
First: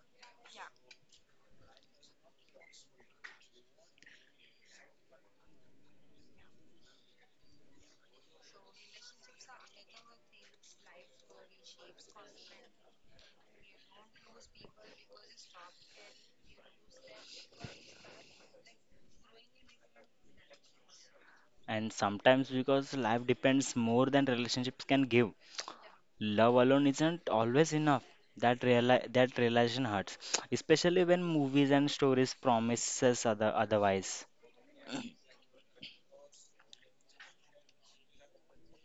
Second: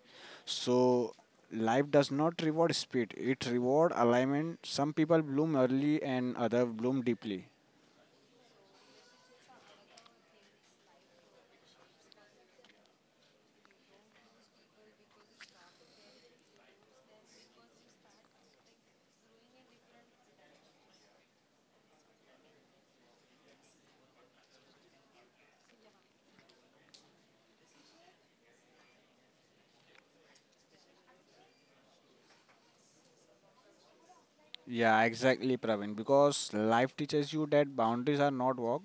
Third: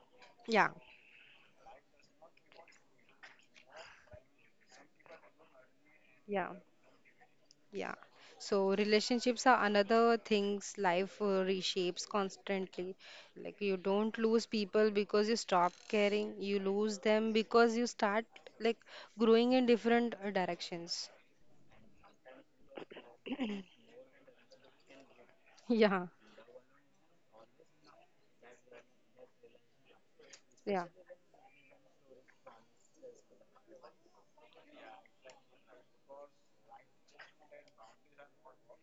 A: Yeah,
C: So life does not reward speed. It reward alignment. Some people bloom early and
A: yeah.
C: other bloom deeply.
A: Yeah. So relationships are another things life reshapes constantly. Like you don't lose people because you stop caring. You lose them because you start like growing in different directions.
B: And sometimes because life depends more than relationships can give.
A: Yeah.
B: Love alone isn't always enough. That realization hurts,
A: Yeah.
B: especially when movies and stories promises otherwise.
C: Yeah, exactly, Praveen. Because life teaches you that boundaries are not walls,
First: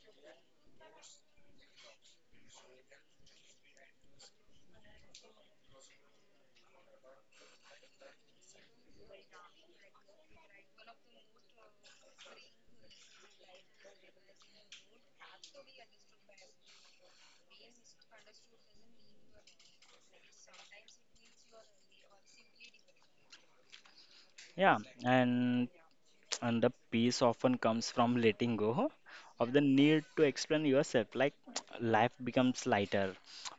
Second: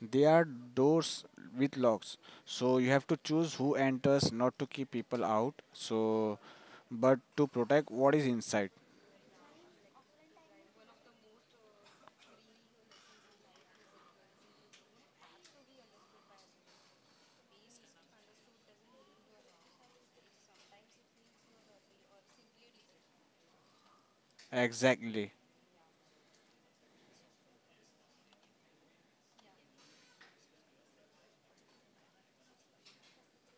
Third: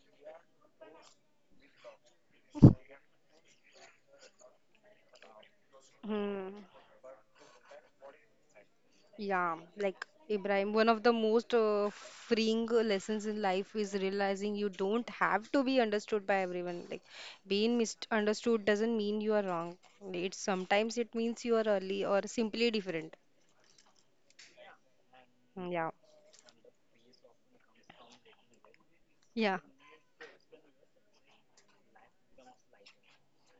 C: they are doors with locks. So you have to choose who enters, not to keep people out. So,
A: Hmm.
C: but to protect what is inside.
A: Yeah, like Ibrahim, one of the most freeing lessons in life is realizing you don't have to be understood by everyone. Like being misunderstood doesn't mean you are wrong. It sometimes it means you are early or simply different.
B: Yeah,
C: Exactly.
B: and
A: Yeah,
B: And the peace often comes from letting go of
A: yeah.
B: the need to explain yourself. Like life becomes lighter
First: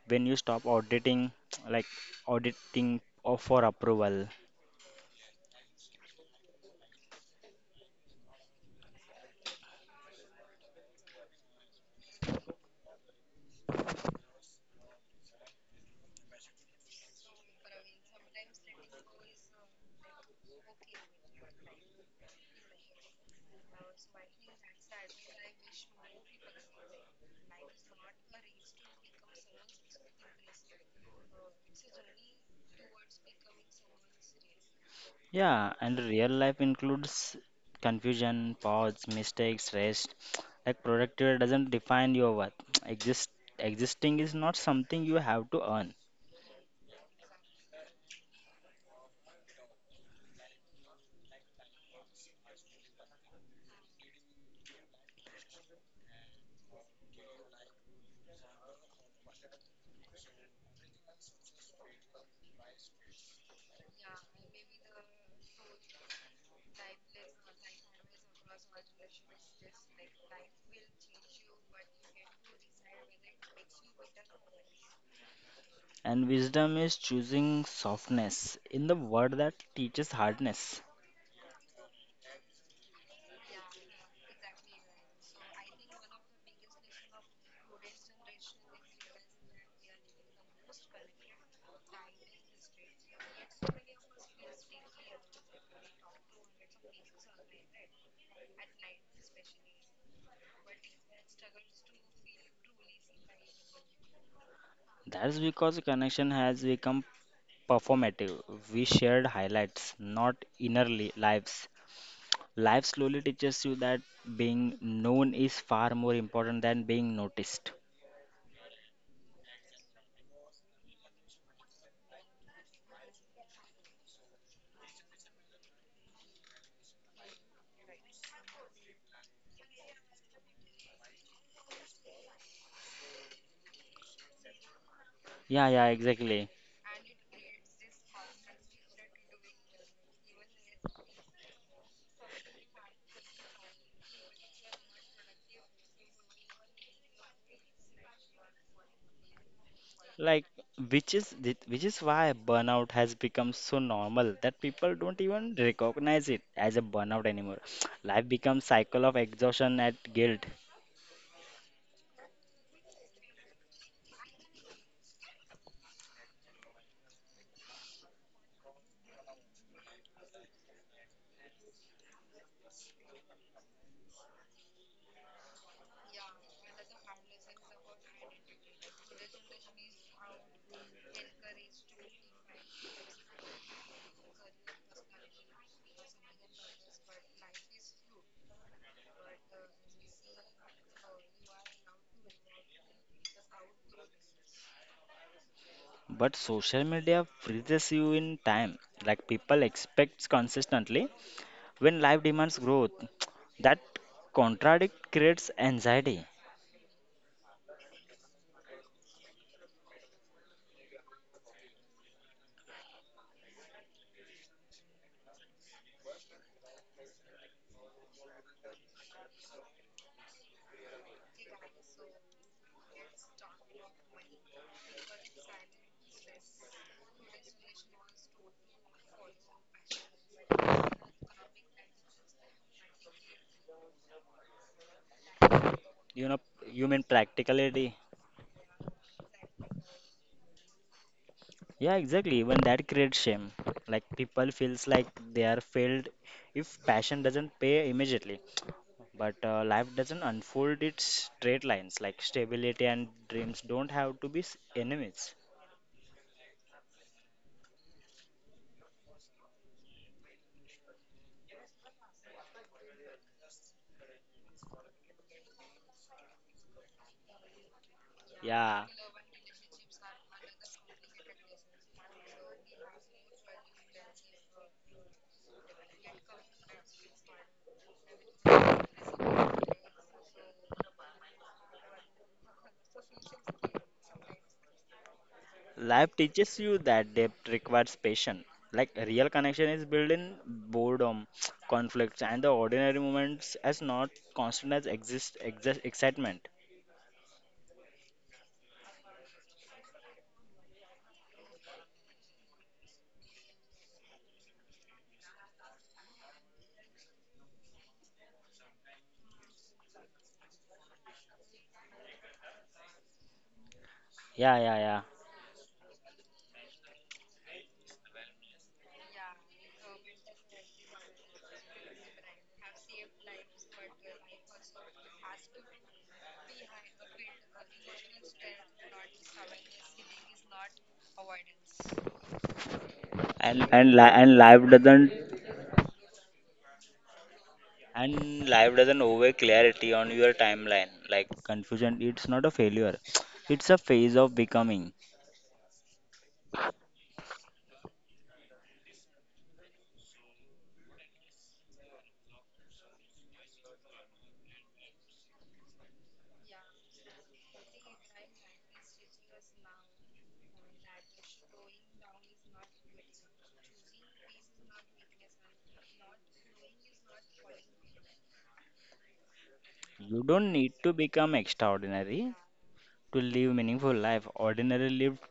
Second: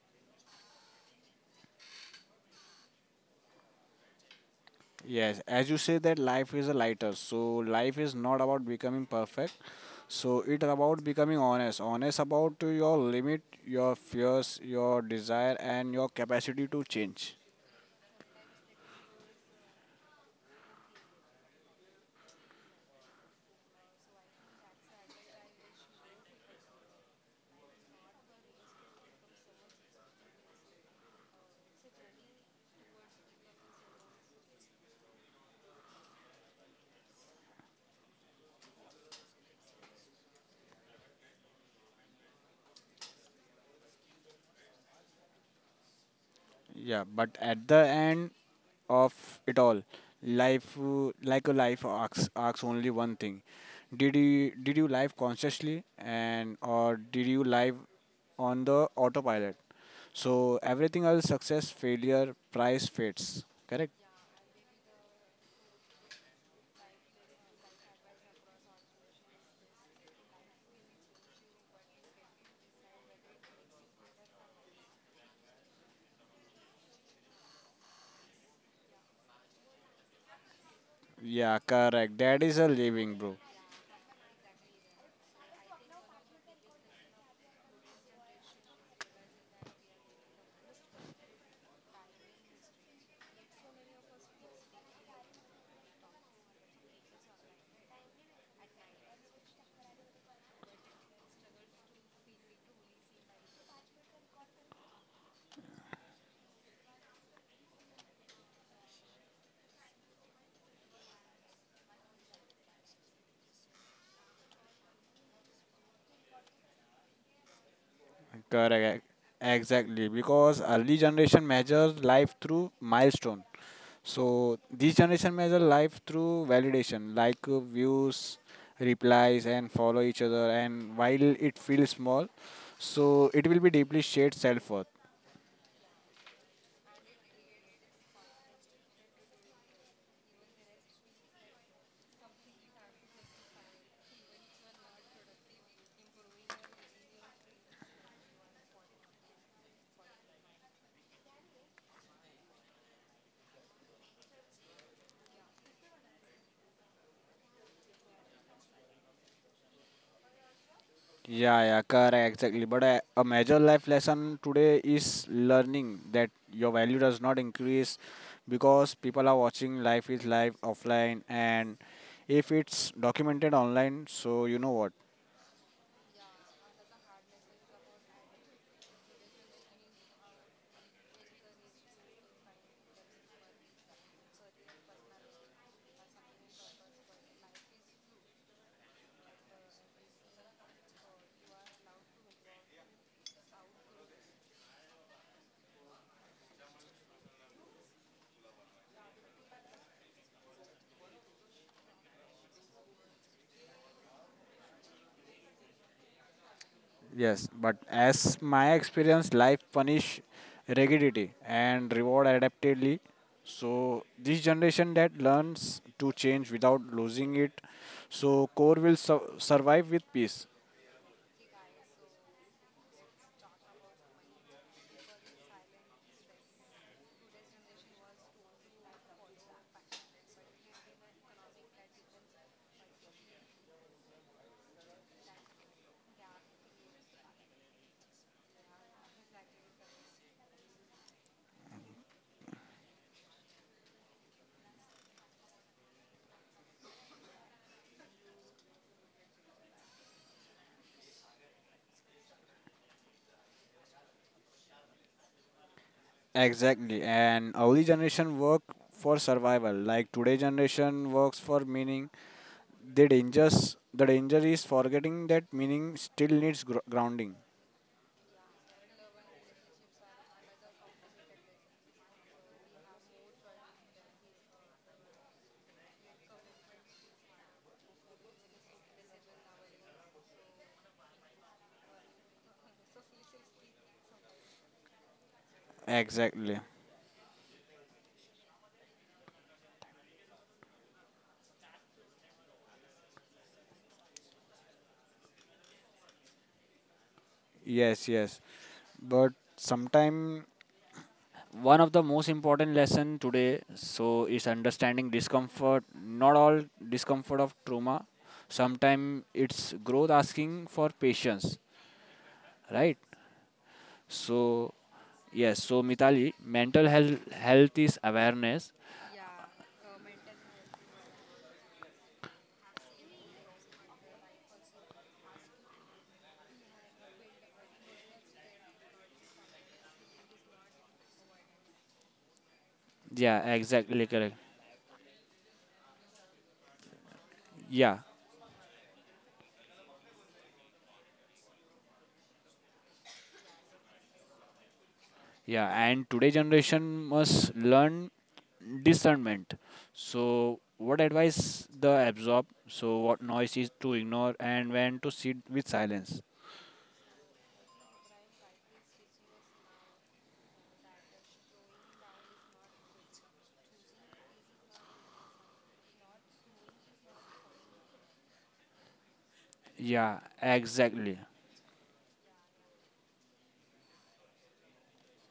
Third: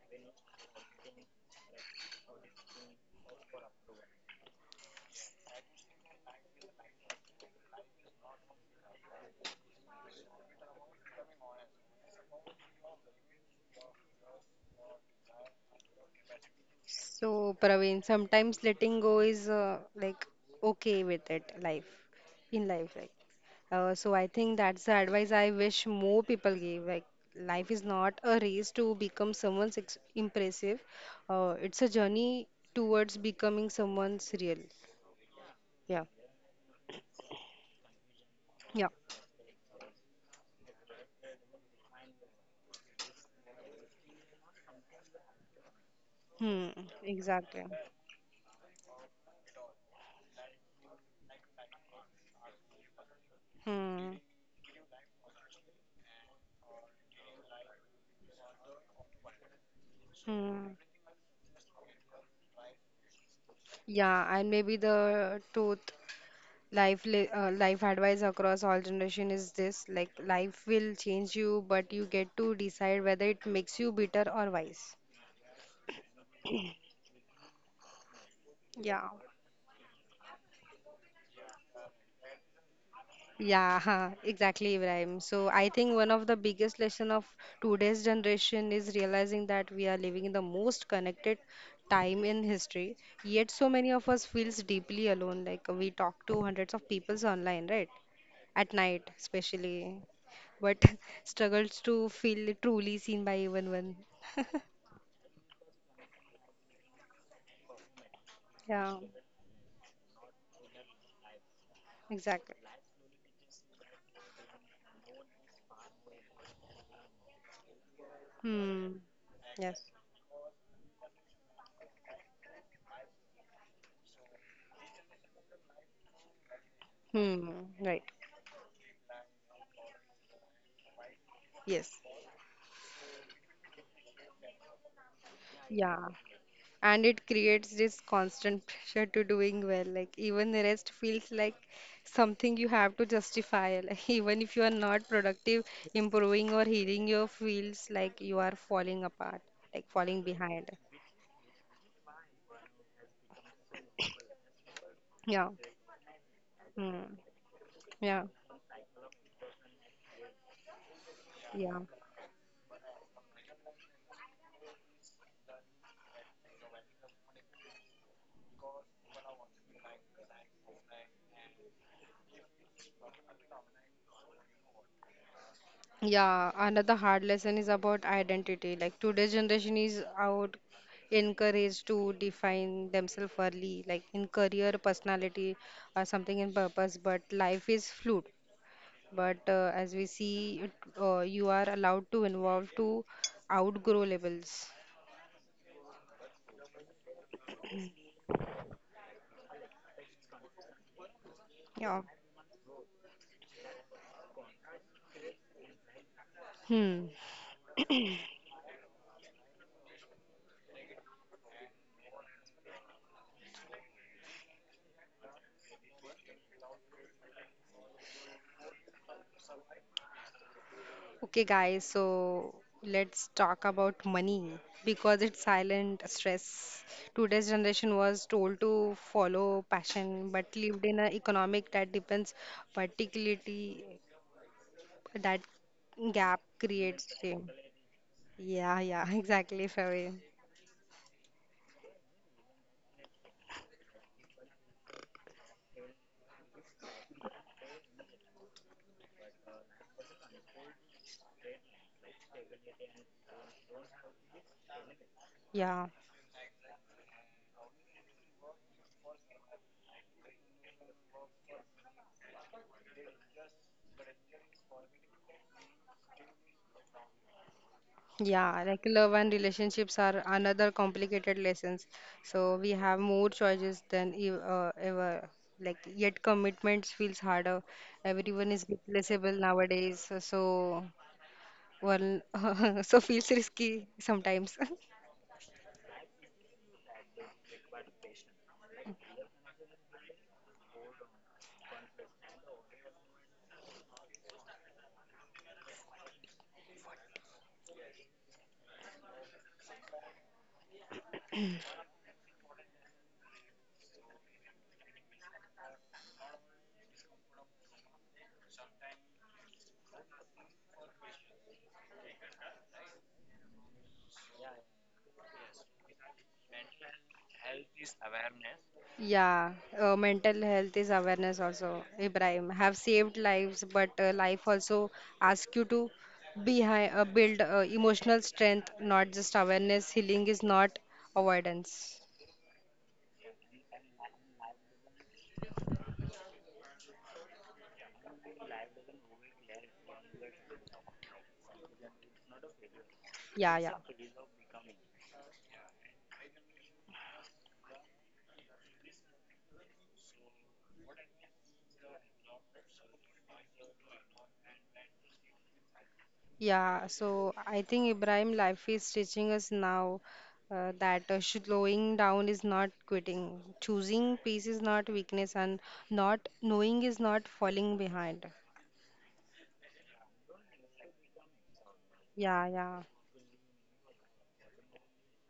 B: when you stop auditing, like auditing or for approval.
C: Yes, as you say that life is a lighter. So life is not about becoming perfect. So it's about becoming honest, honest about to your limit, your fears, your desire, and your capacity to change.
A: So, Praveen, sometimes letting go is like okay with it, life, in life, like. So I think that's the advice I wish more people give. Like, life is not a race to become someone's ex impressive. It's a journey towards becoming someone's real.
B: Yeah, and
A: Yeah.
B: real life includes confusion,
A: Yeah.
B: pause, mistakes, rest. Like productivity doesn't define your worth. Exist Existing is not something you have to earn.
A: Hmm.
C: Yeah, but
A: Exactly.
C: at the end of it all, life like a life asks only one thing: did
A: Hmm.
C: you did you live consciously and or did you live on the autopilot? So
A: Hmm.
C: everything else, success, failure, price, fates. Correct?
A: Yeah, and maybe the truth life advice across all generation is this, like life will change you but you get to decide whether it makes you bitter or wise.
B: And wisdom is choosing softness in the
A: Yeah.
B: word that teaches hardness.
C: Yeah, correct. That is a living, bro.
A: Yeah. Huh, exactly, Ibrahim. So I think one of the biggest lesson of today's generation is realizing that we are living in the most connected time in history, yet so many of us feels deeply alone. Like we talk to hundreds of people online, right, at night especially, but struggles to feel truly seen by even one.
B: That's because connection has become performative. We
A: Yeah,
B: shared highlights, not inner lives.
A: exactly.
B: Life slowly teaches you that being known is far more important than being noticed.
A: Hmm.
C: Correct.
A: Yes.
C: Exactly. Because early generation measures life through milestone. So this generation measure life through validation, like
A: Hmm. Right.
C: views, replies, and follow each other. And while it
A: Yes.
C: feels small, so it will be deeply shared self worth.
B: Yeah, yeah,
A: Yeah.
B: exactly.
A: And it creates this constant pressure to doing well. Like even the rest feels like something you have to justify. Like even if you are not productive, improving or healing your feels like you are falling apart, like falling
B: Like,
A: behind.
B: which is which is why burnout has become so normal that people don't
A: Yeah.
B: even recognize it as a
A: Hmm.
B: burnout anymore.
A: Yeah.
B: Life becomes cycle of exhaustion and guilt.
A: Yeah.
C: Yeah, yeah, correct, exactly. But a major life lesson today is learning that your value does not increase because people are watching life is live offline and if it's documented online, so you know what?
A: Yeah, another hard lesson is about identity. Like today's generation is out encouraged to define themselves early, like in career, personality, or something in purpose. But life is fluid. But as we see, it, you are allowed to involve to outgrow labels.
B: But social media freezes you in time. Like people expects consistently when
A: Yeah.
B: life demands growth. That contradict creates anxiety.
A: Hmm.
C: Yes, but as my experience, life punish rigidity and reward adaptively. So this generation that learns to change without losing it, so core will survive with peace.
A: Okay, guys, so let's talk about money because it's silent stress. Today's generation was told to follow passion but lived in an economic that depends particularly, that
B: You know,
A: gap
B: human
A: creates shame.
B: practicality.
A: Yeah, yeah, exactly, Fabi.
B: Yeah, exactly. Even that creates shame. Like people feels like they are failed if passion doesn't pay immediately. But life doesn't unfold its straight lines. Like stability and dreams don't have to be enemies.
A: Yeah.
C: Exactly, and early generation work for survival. Like today generation works for meaning. The dangers, the danger is forgetting that meaning still needs grounding.
A: Yeah, like
B: Yeah.
A: love and relationships are another complicated lessons. So we have more choices than e ever. Like yet commitments feels harder. Everyone is replaceable nowadays. So one so feels risky sometimes.
B: Life teaches
C: Exactly.
B: you that depth requires patience. Like real connection is built in boredom, conflicts, and the ordinary moments as not constant as exist excitement.
C: Yes, yes. But sometime one of the most important lesson today so is understanding discomfort, not all discomfort of trauma. Sometimes it's growth asking for patience, right?
B: Yeah,
C: So
B: yeah, yeah.
C: yes, so Mitali, mental health is awareness.
A: Yeah, mental health is awareness also. Ibrahim have saved lives, but life also asks you to build emotional strength, not just awareness. Healing is not avoidance.
C: Yeah,
B: And
C: exactly correct.
B: life doesn't
C: Yeah,
B: over clarity on your timeline. Like confusion, it's not a failure.
A: Yeah,
B: It's
A: yeah.
B: a phase of becoming.
C: yeah, and today generation must learn discernment. So what advice the absorb? So what noise is to ignore and when to sit with silence.
A: Yeah, so I think Ibrahim, life is teaching us now that slowing down is not quitting, choosing peace is not weakness, and not knowing is not falling behind.
C: Yeah,
B: You don't need to
C: exactly.
B: become extraordinary
A: Yeah, yeah,
B: to live meaningful life. Ordinary lived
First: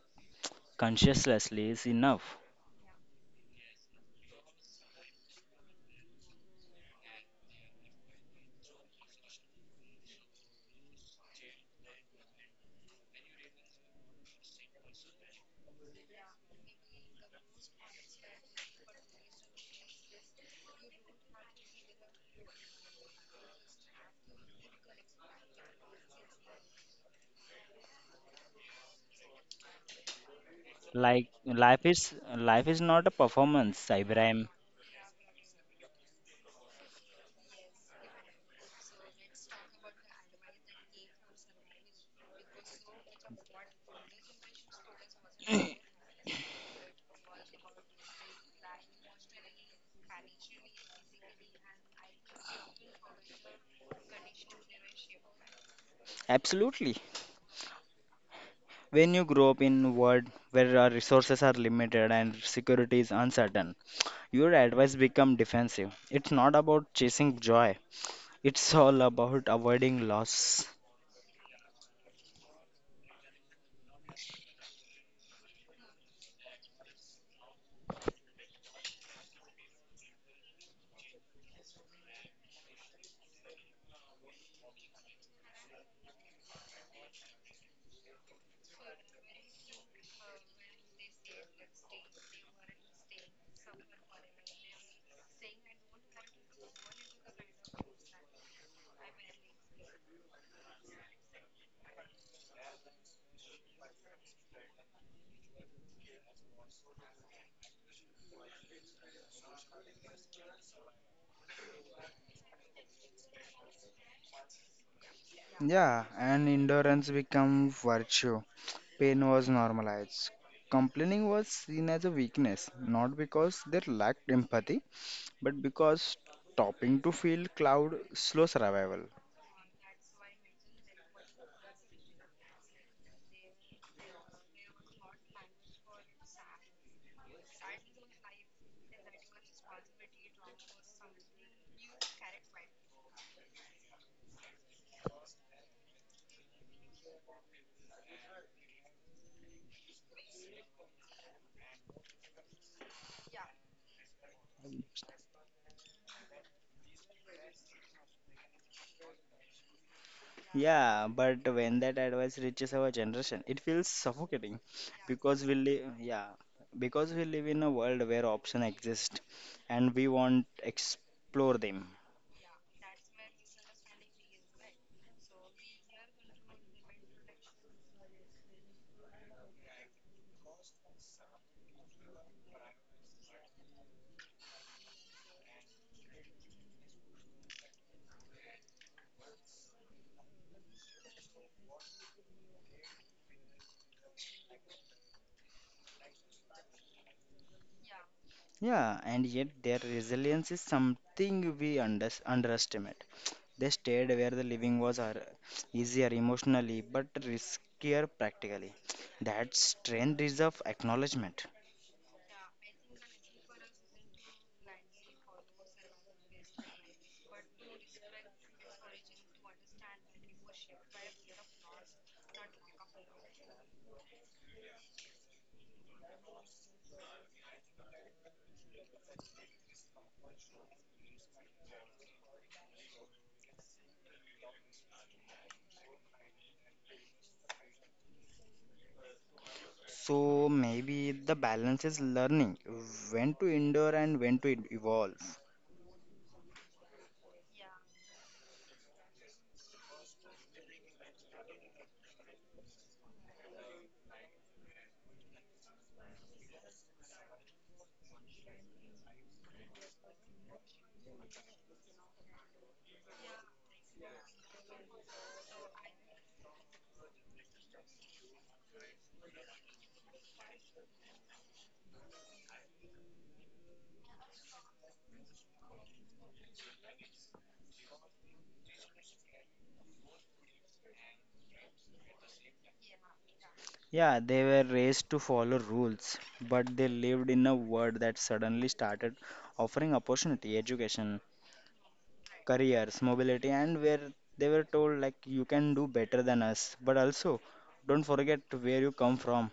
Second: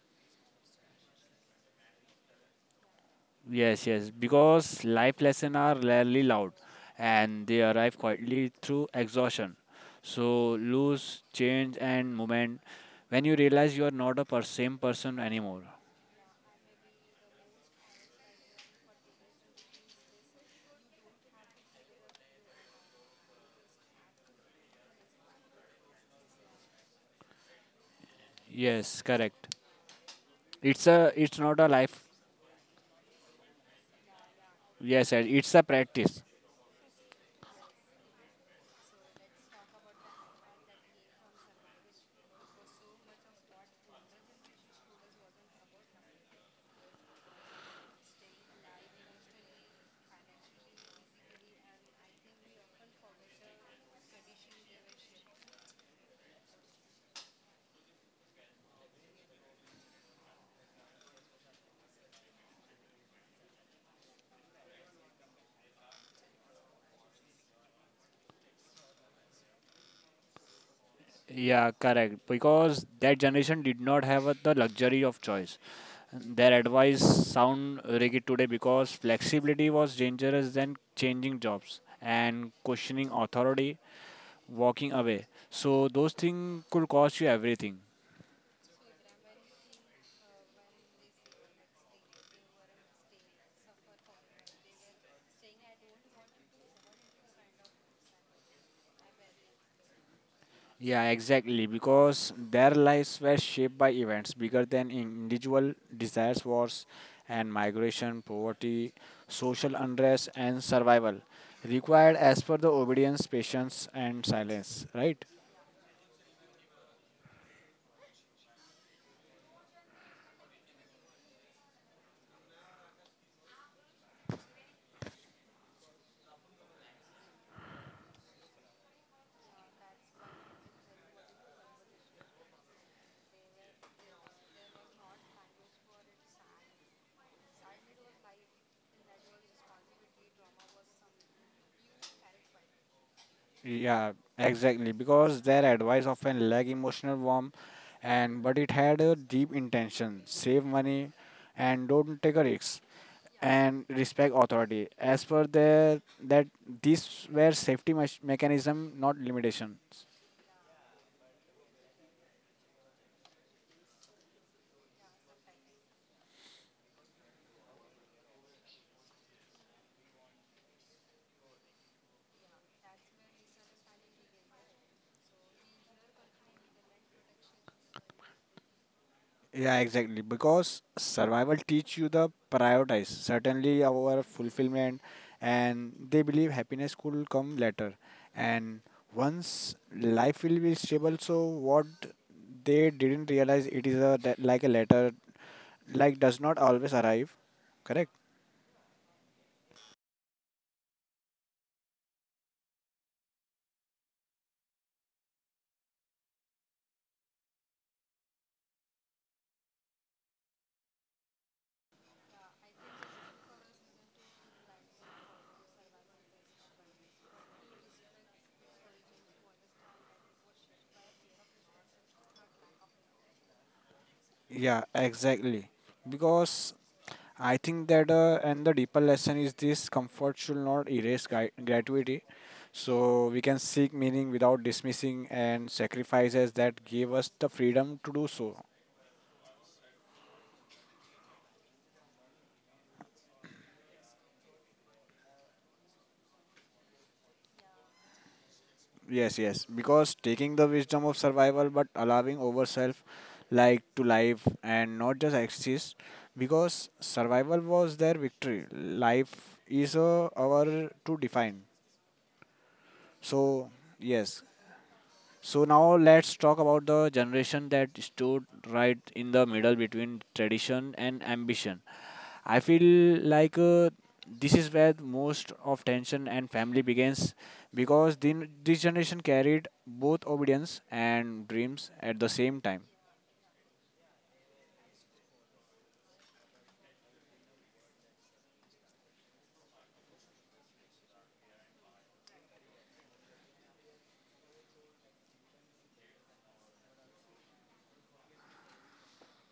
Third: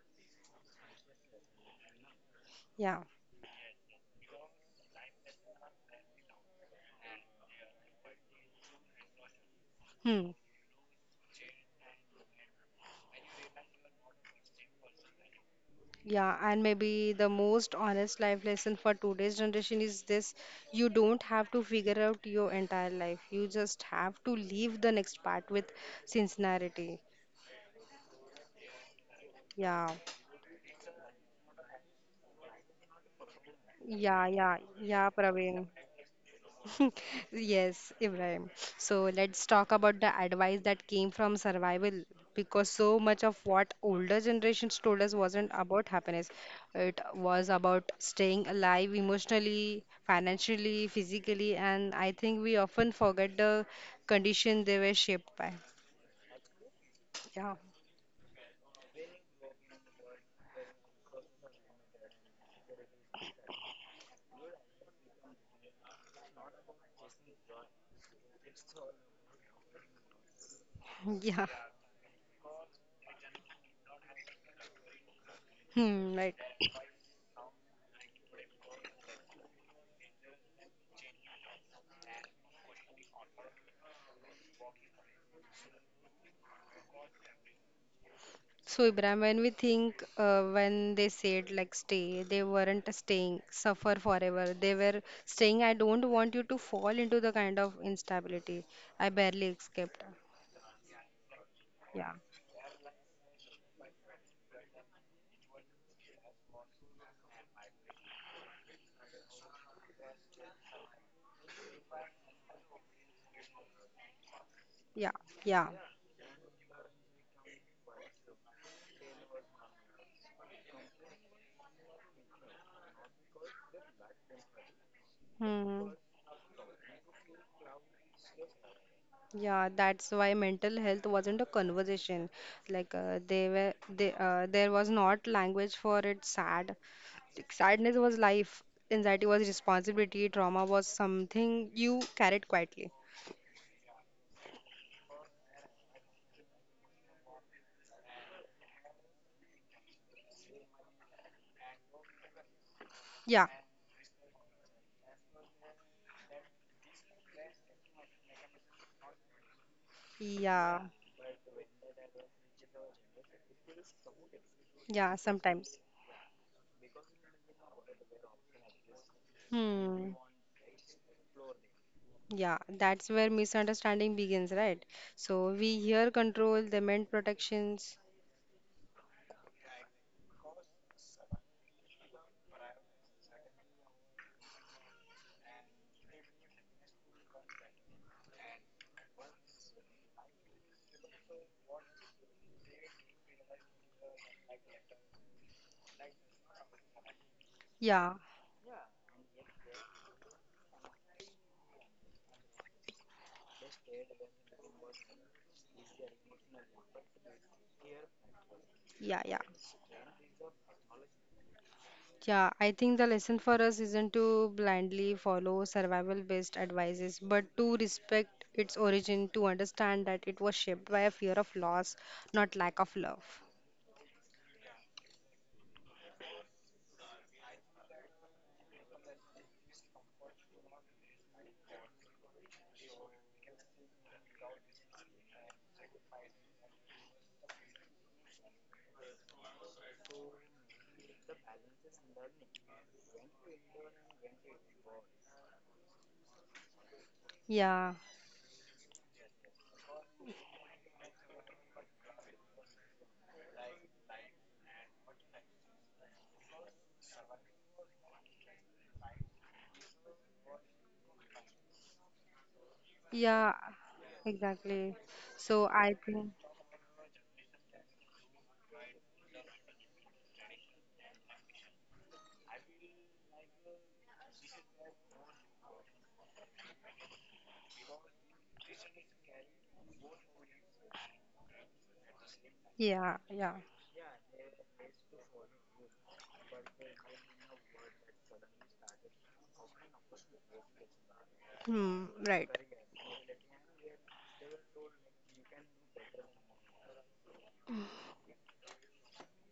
B: consciously is enough.
A: yeah.
C: Yes, yes, because life lessons are rarely loud and they arrive quietly through exhaustion.
A: Hmm.
C: So lose, change and moment when you realize you are not a same person anymore.
A: Yeah, and maybe the most honest life lesson for today's generation is this: you don't have to figure out your entire life. You just have to leave the next part with sincerity.
C: Yes, correct.
A: Yeah,
B: Like
C: It's not a
B: life
C: life
B: is life is not a performance,
A: yeah,
B: Ibrahim.
A: yeah, yeah,
C: yes, and it's a
A: Praveen.
C: practice.
A: Yes, Ibrahim. So let's talk about the advice that came from survival, because so much of what older generations told us wasn't about happiness. It was about staying alive emotionally, financially, physically, and I think we often forget the condition they were shaped by.
B: Absolutely.
A: Yeah.
B: When you grow up in a world where our resources are limited and security is uncertain, your advice become defensive. It's not about chasing joy. It's all about avoiding loss.
A: Yeah.
C: Yeah, correct. Because that generation did not have the luxury of choice.
A: Hmm, right.
C: Their advice sound rigid today because flexibility was dangerous than changing jobs and questioning authority, walking away. So those things could cost you everything.
A: So, Ibrahim, when we think when they said like stay, they weren't staying, suffer forever. They were saying, I don't want you to fall into the kind of instability. I barely escaped.
C: Yeah, exactly.
A: Yeah,
C: Because their lives were shaped by events bigger than individual desires, wars and migration, poverty, social unrest, and survival, required as per the obedience, patience, and silence.
A: yeah,
C: Right?
A: yeah.
B: Yeah, and endurance became virtue. Pain was normalized. Complaining was seen as a weakness, not because they lacked empathy, but
A: Hmm.
B: because stopping to feel cloud slow survival.
A: Yeah, that's why mental health wasn't a conversation. Like they were, they there was not language for it. Like, sadness was life. Anxiety was responsibility. Trauma was something you carried quietly.
C: Yeah, exactly. Because their advice often lack emotional warmth, and but it had a deep intention: save money, and don't take a risk,
A: Yeah,
C: and respect authority. As per their that these were safety mechanism, not limitations.
A: yeah.
B: Yeah, but when that advice reaches our generation, it feels suffocating
A: Yeah,
B: because we
A: sometimes.
B: live, yeah, because we live in a world where options exist and we
A: Hmm.
B: want to explore them.
A: Yeah, that's where misunderstanding begins, right? So we hear control, they meant protections.
C: Yeah, exactly. Because survival teach you the prioritize. Certainly our fulfillment and they believe happiness could come later. And once life will be stable, so what they didn't realize it is a that- like a letter like does not always arrive. Correct?
A: Yeah,
B: Yeah, and yet their resilience is something we underestimate. They stayed where the living was easier emotionally but riskier practically.
A: yeah, yeah.
B: That strength deserves acknowledgement.
A: Yeah, I think the lesson for us isn't to blindly follow survival-based advices, but to respect its origin, to understand that it was shaped by a fear of loss, not lack of love.
C: Yeah, exactly. Because I think that, and the deeper lesson is this comfort should not erase gratuity. So we can seek meaning without dismissing and sacrifices that gave us the freedom to do so.
B: So maybe the balance is learning when to endure and when to evolve.
A: Yeah,
C: Yes, yes. Because taking the wisdom of survival but allowing ourselves like to live and not just exist. Because survival was their victory. Life is our to define.
A: yeah,
C: So yes,
A: exactly.
C: so
A: So I
C: now
A: think,
C: let's talk about the generation that stood right in the middle between tradition and ambition. I feel like this is where most of tension and family begins because this generation carried both obedience and dreams at the same time.
A: yeah, yeah.
B: Yeah, they were raised to follow rules, but they lived in a world that suddenly started offering opportunity, education,
A: Hmm, right.
B: careers, mobility, and where they were told like you can do better than us, but also don't forget where you come from,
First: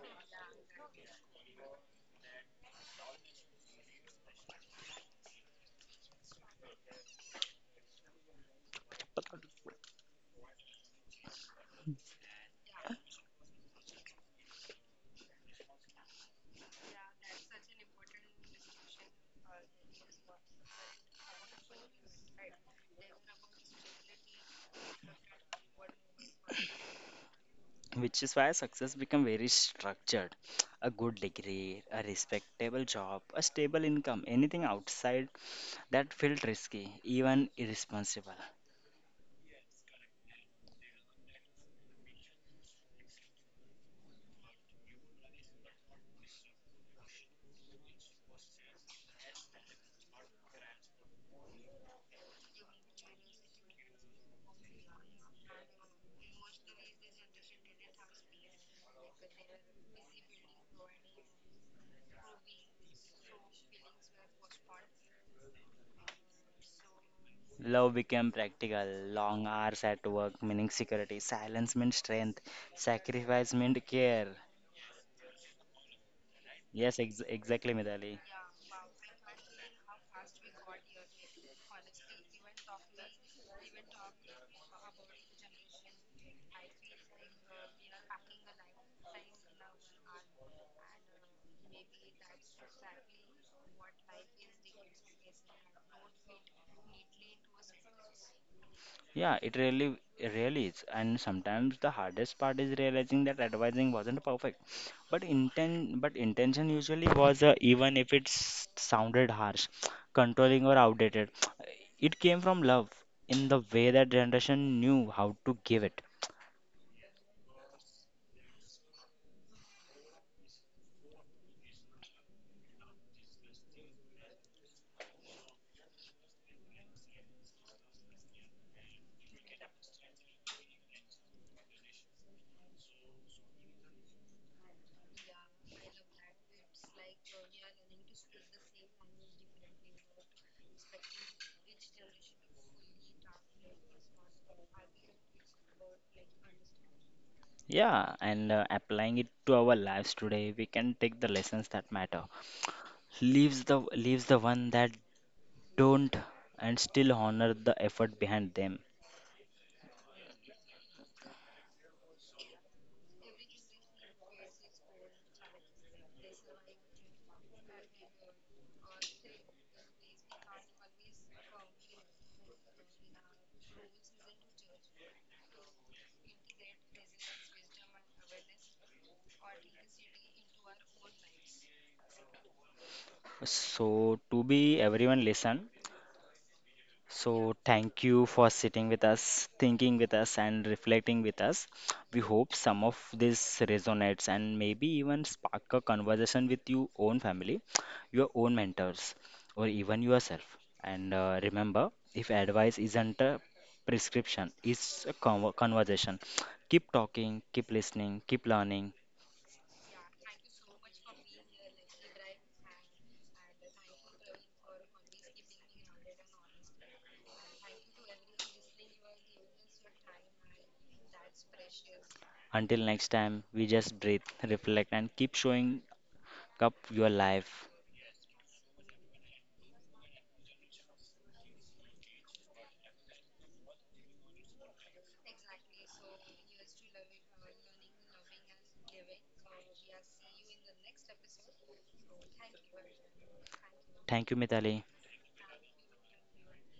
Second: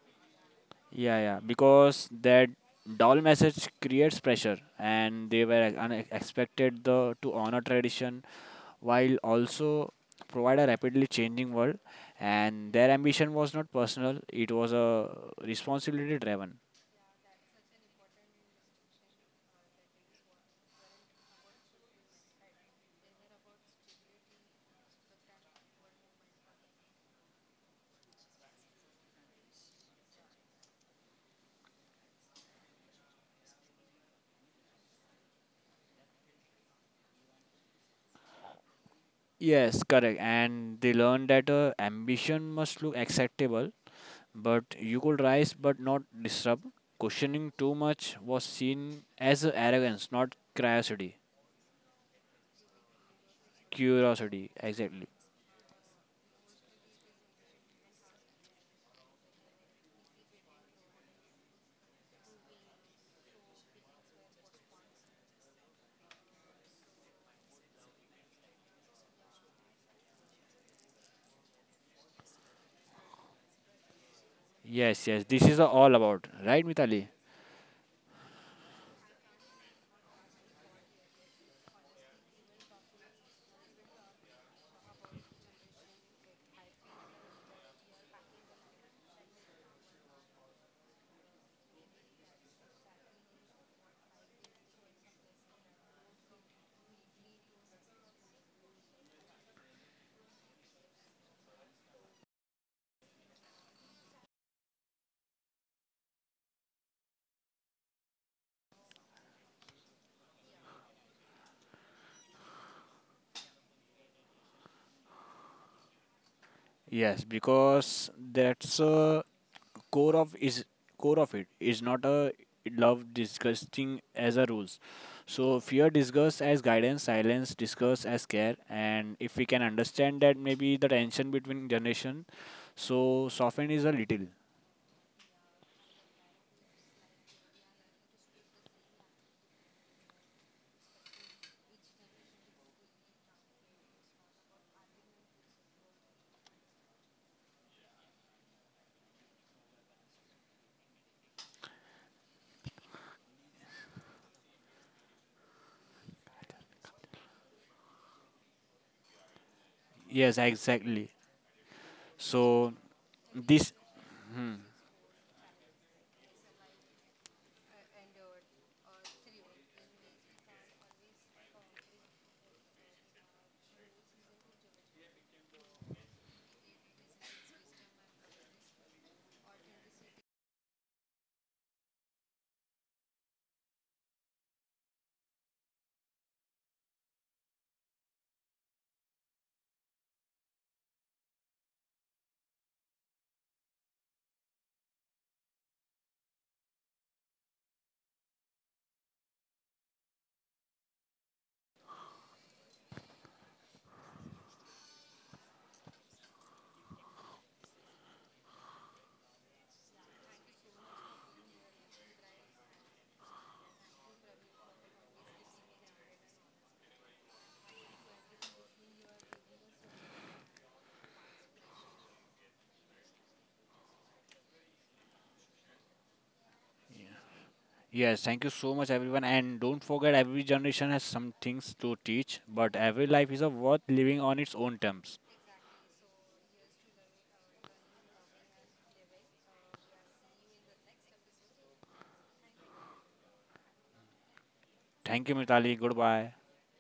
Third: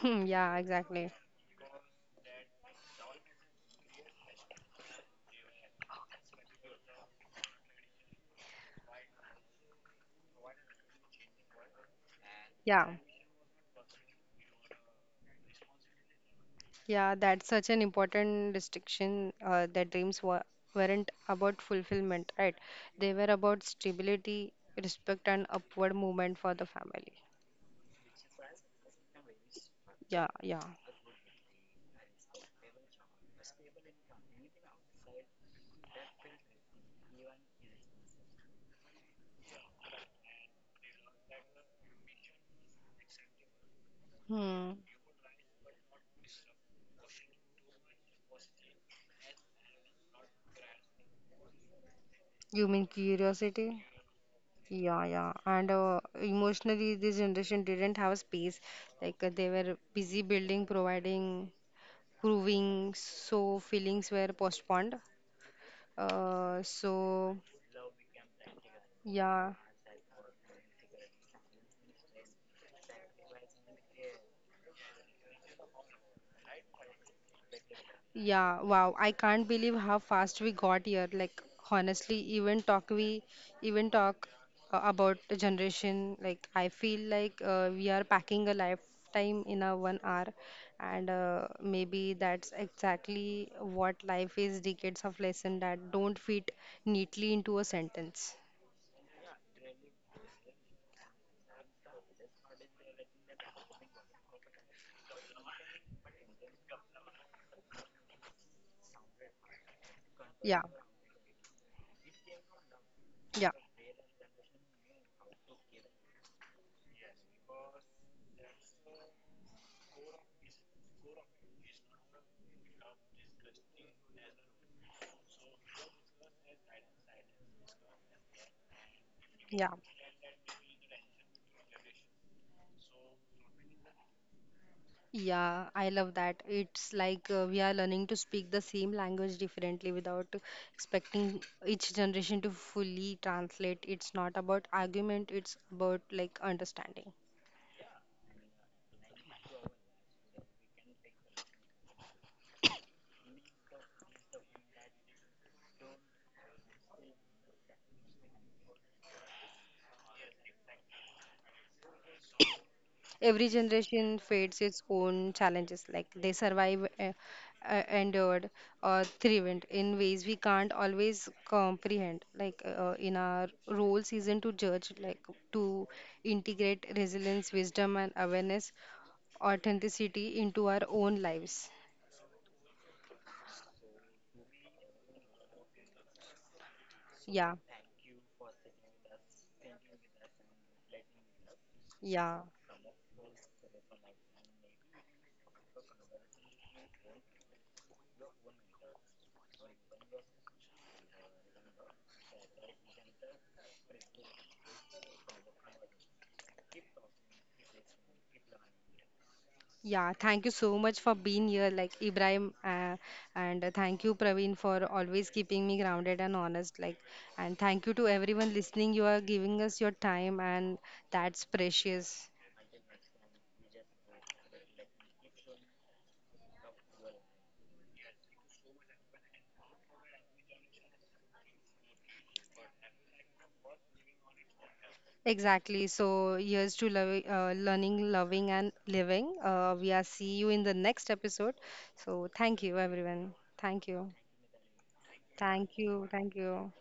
A: Hmm, yeah, exactly.
C: Yeah, yeah, because that dull message creates pressure, and they were unexpected the to honor tradition while also provide a rapidly changing world. And their
A: Yeah,
C: ambition was not personal; it was a responsibility driven.
A: yeah, that's such an important distinction that dreams weren't about fulfillment, right? They were about stability, respect, and upward movement for the family.
B: which is why success become very
A: Yeah,
B: structured,
A: yeah.
B: a good degree, a respectable job, a stable income, anything outside that felt risky, even irresponsible.
C: Yes, correct. And they learned that ambition must look acceptable,
A: Hmm.
C: but you could rise but not disrupt. Questioning too much was seen as arrogance, not curiosity.
A: You mean curiosity?
C: Curiosity,
A: Yeah,
C: exactly.
A: yeah. And emotionally, this generation didn't have space. Like they were busy building, providing, proving, so feelings were postponed. Uh, so,
B: Love became practical. Long
A: yeah.
B: hours at work, meaning security. Silence meant strength. Sacrifice meant care.
C: Yes, yes. This is all about, right,
B: Yes,
C: Mitali?
B: exactly, Midali.
A: Yeah, wow. I can't believe how fast we got here. Like honestly, even talk about the generation. Like I feel like we are packing a lifetime in a 1 hour, and maybe that's exactly what life is. Decades of lesson that don't fit neatly into a sentence.
B: Yeah, it really is. And sometimes the hardest part is realizing that advising wasn't perfect, but but intention usually was, even if it sounded harsh,
A: Yeah,
B: controlling or outdated. It came from love
A: yeah,
B: in the way that generation knew how to give it.
C: Yes, because that's a core of is core of it is not a love disgusting as a rules. So fear disgust as guidance, silence disgust as care, and if we can
A: yeah.
C: understand that maybe the tension between generation, so soften is a little.
A: Yeah, I love that. It's like we are learning to speak the same language differently without expecting each generation to fully translate. It's not about argument, it's about like understanding.
B: Yeah, and applying it to our lives today, we can take the lessons that matter. Leaves the one that don't and still honor the effort behind them.
C: Yes, exactly. So
A: Every
C: this
A: generation faces its own challenges, like they survive, endured, or thrived in ways we can't always comprehend. Like in our roles, isn't to judge, like to integrate resilience, wisdom, and awareness authenticity into our own lives.
B: So to be everyone listen,
A: Yeah,
B: so, thank you for sitting with us, thinking with us, and reflecting with us. We
A: yeah,
B: hope some of this resonates and maybe even spark a conversation with your own family, your own mentors, or even yourself. And remember, if advice isn't a prescription, it's a conversation. Keep talking, keep listening, keep learning.
A: yeah. Thank you so much for being here, like Ibrahim, and thank you, Praveen, for always keeping me grounded and honest. Like, and thank you to everyone listening. You are giving us your time, and that's precious.
B: Until next time, we just breathe, reflect, and keep showing up your life.
C: yes, thank you so much, everyone. And don't forget, every generation has some things to teach, but every life is a worth living on its own terms.
A: Exactly. So, here's to learning, loving, and living. We are see you in the next episode. So, thank you, everyone. Thank you.
B: Thank you, Mitali.
C: Thank you,
A: Thank
C: Mitali.
A: you.
C: Goodbye.
A: Thank you.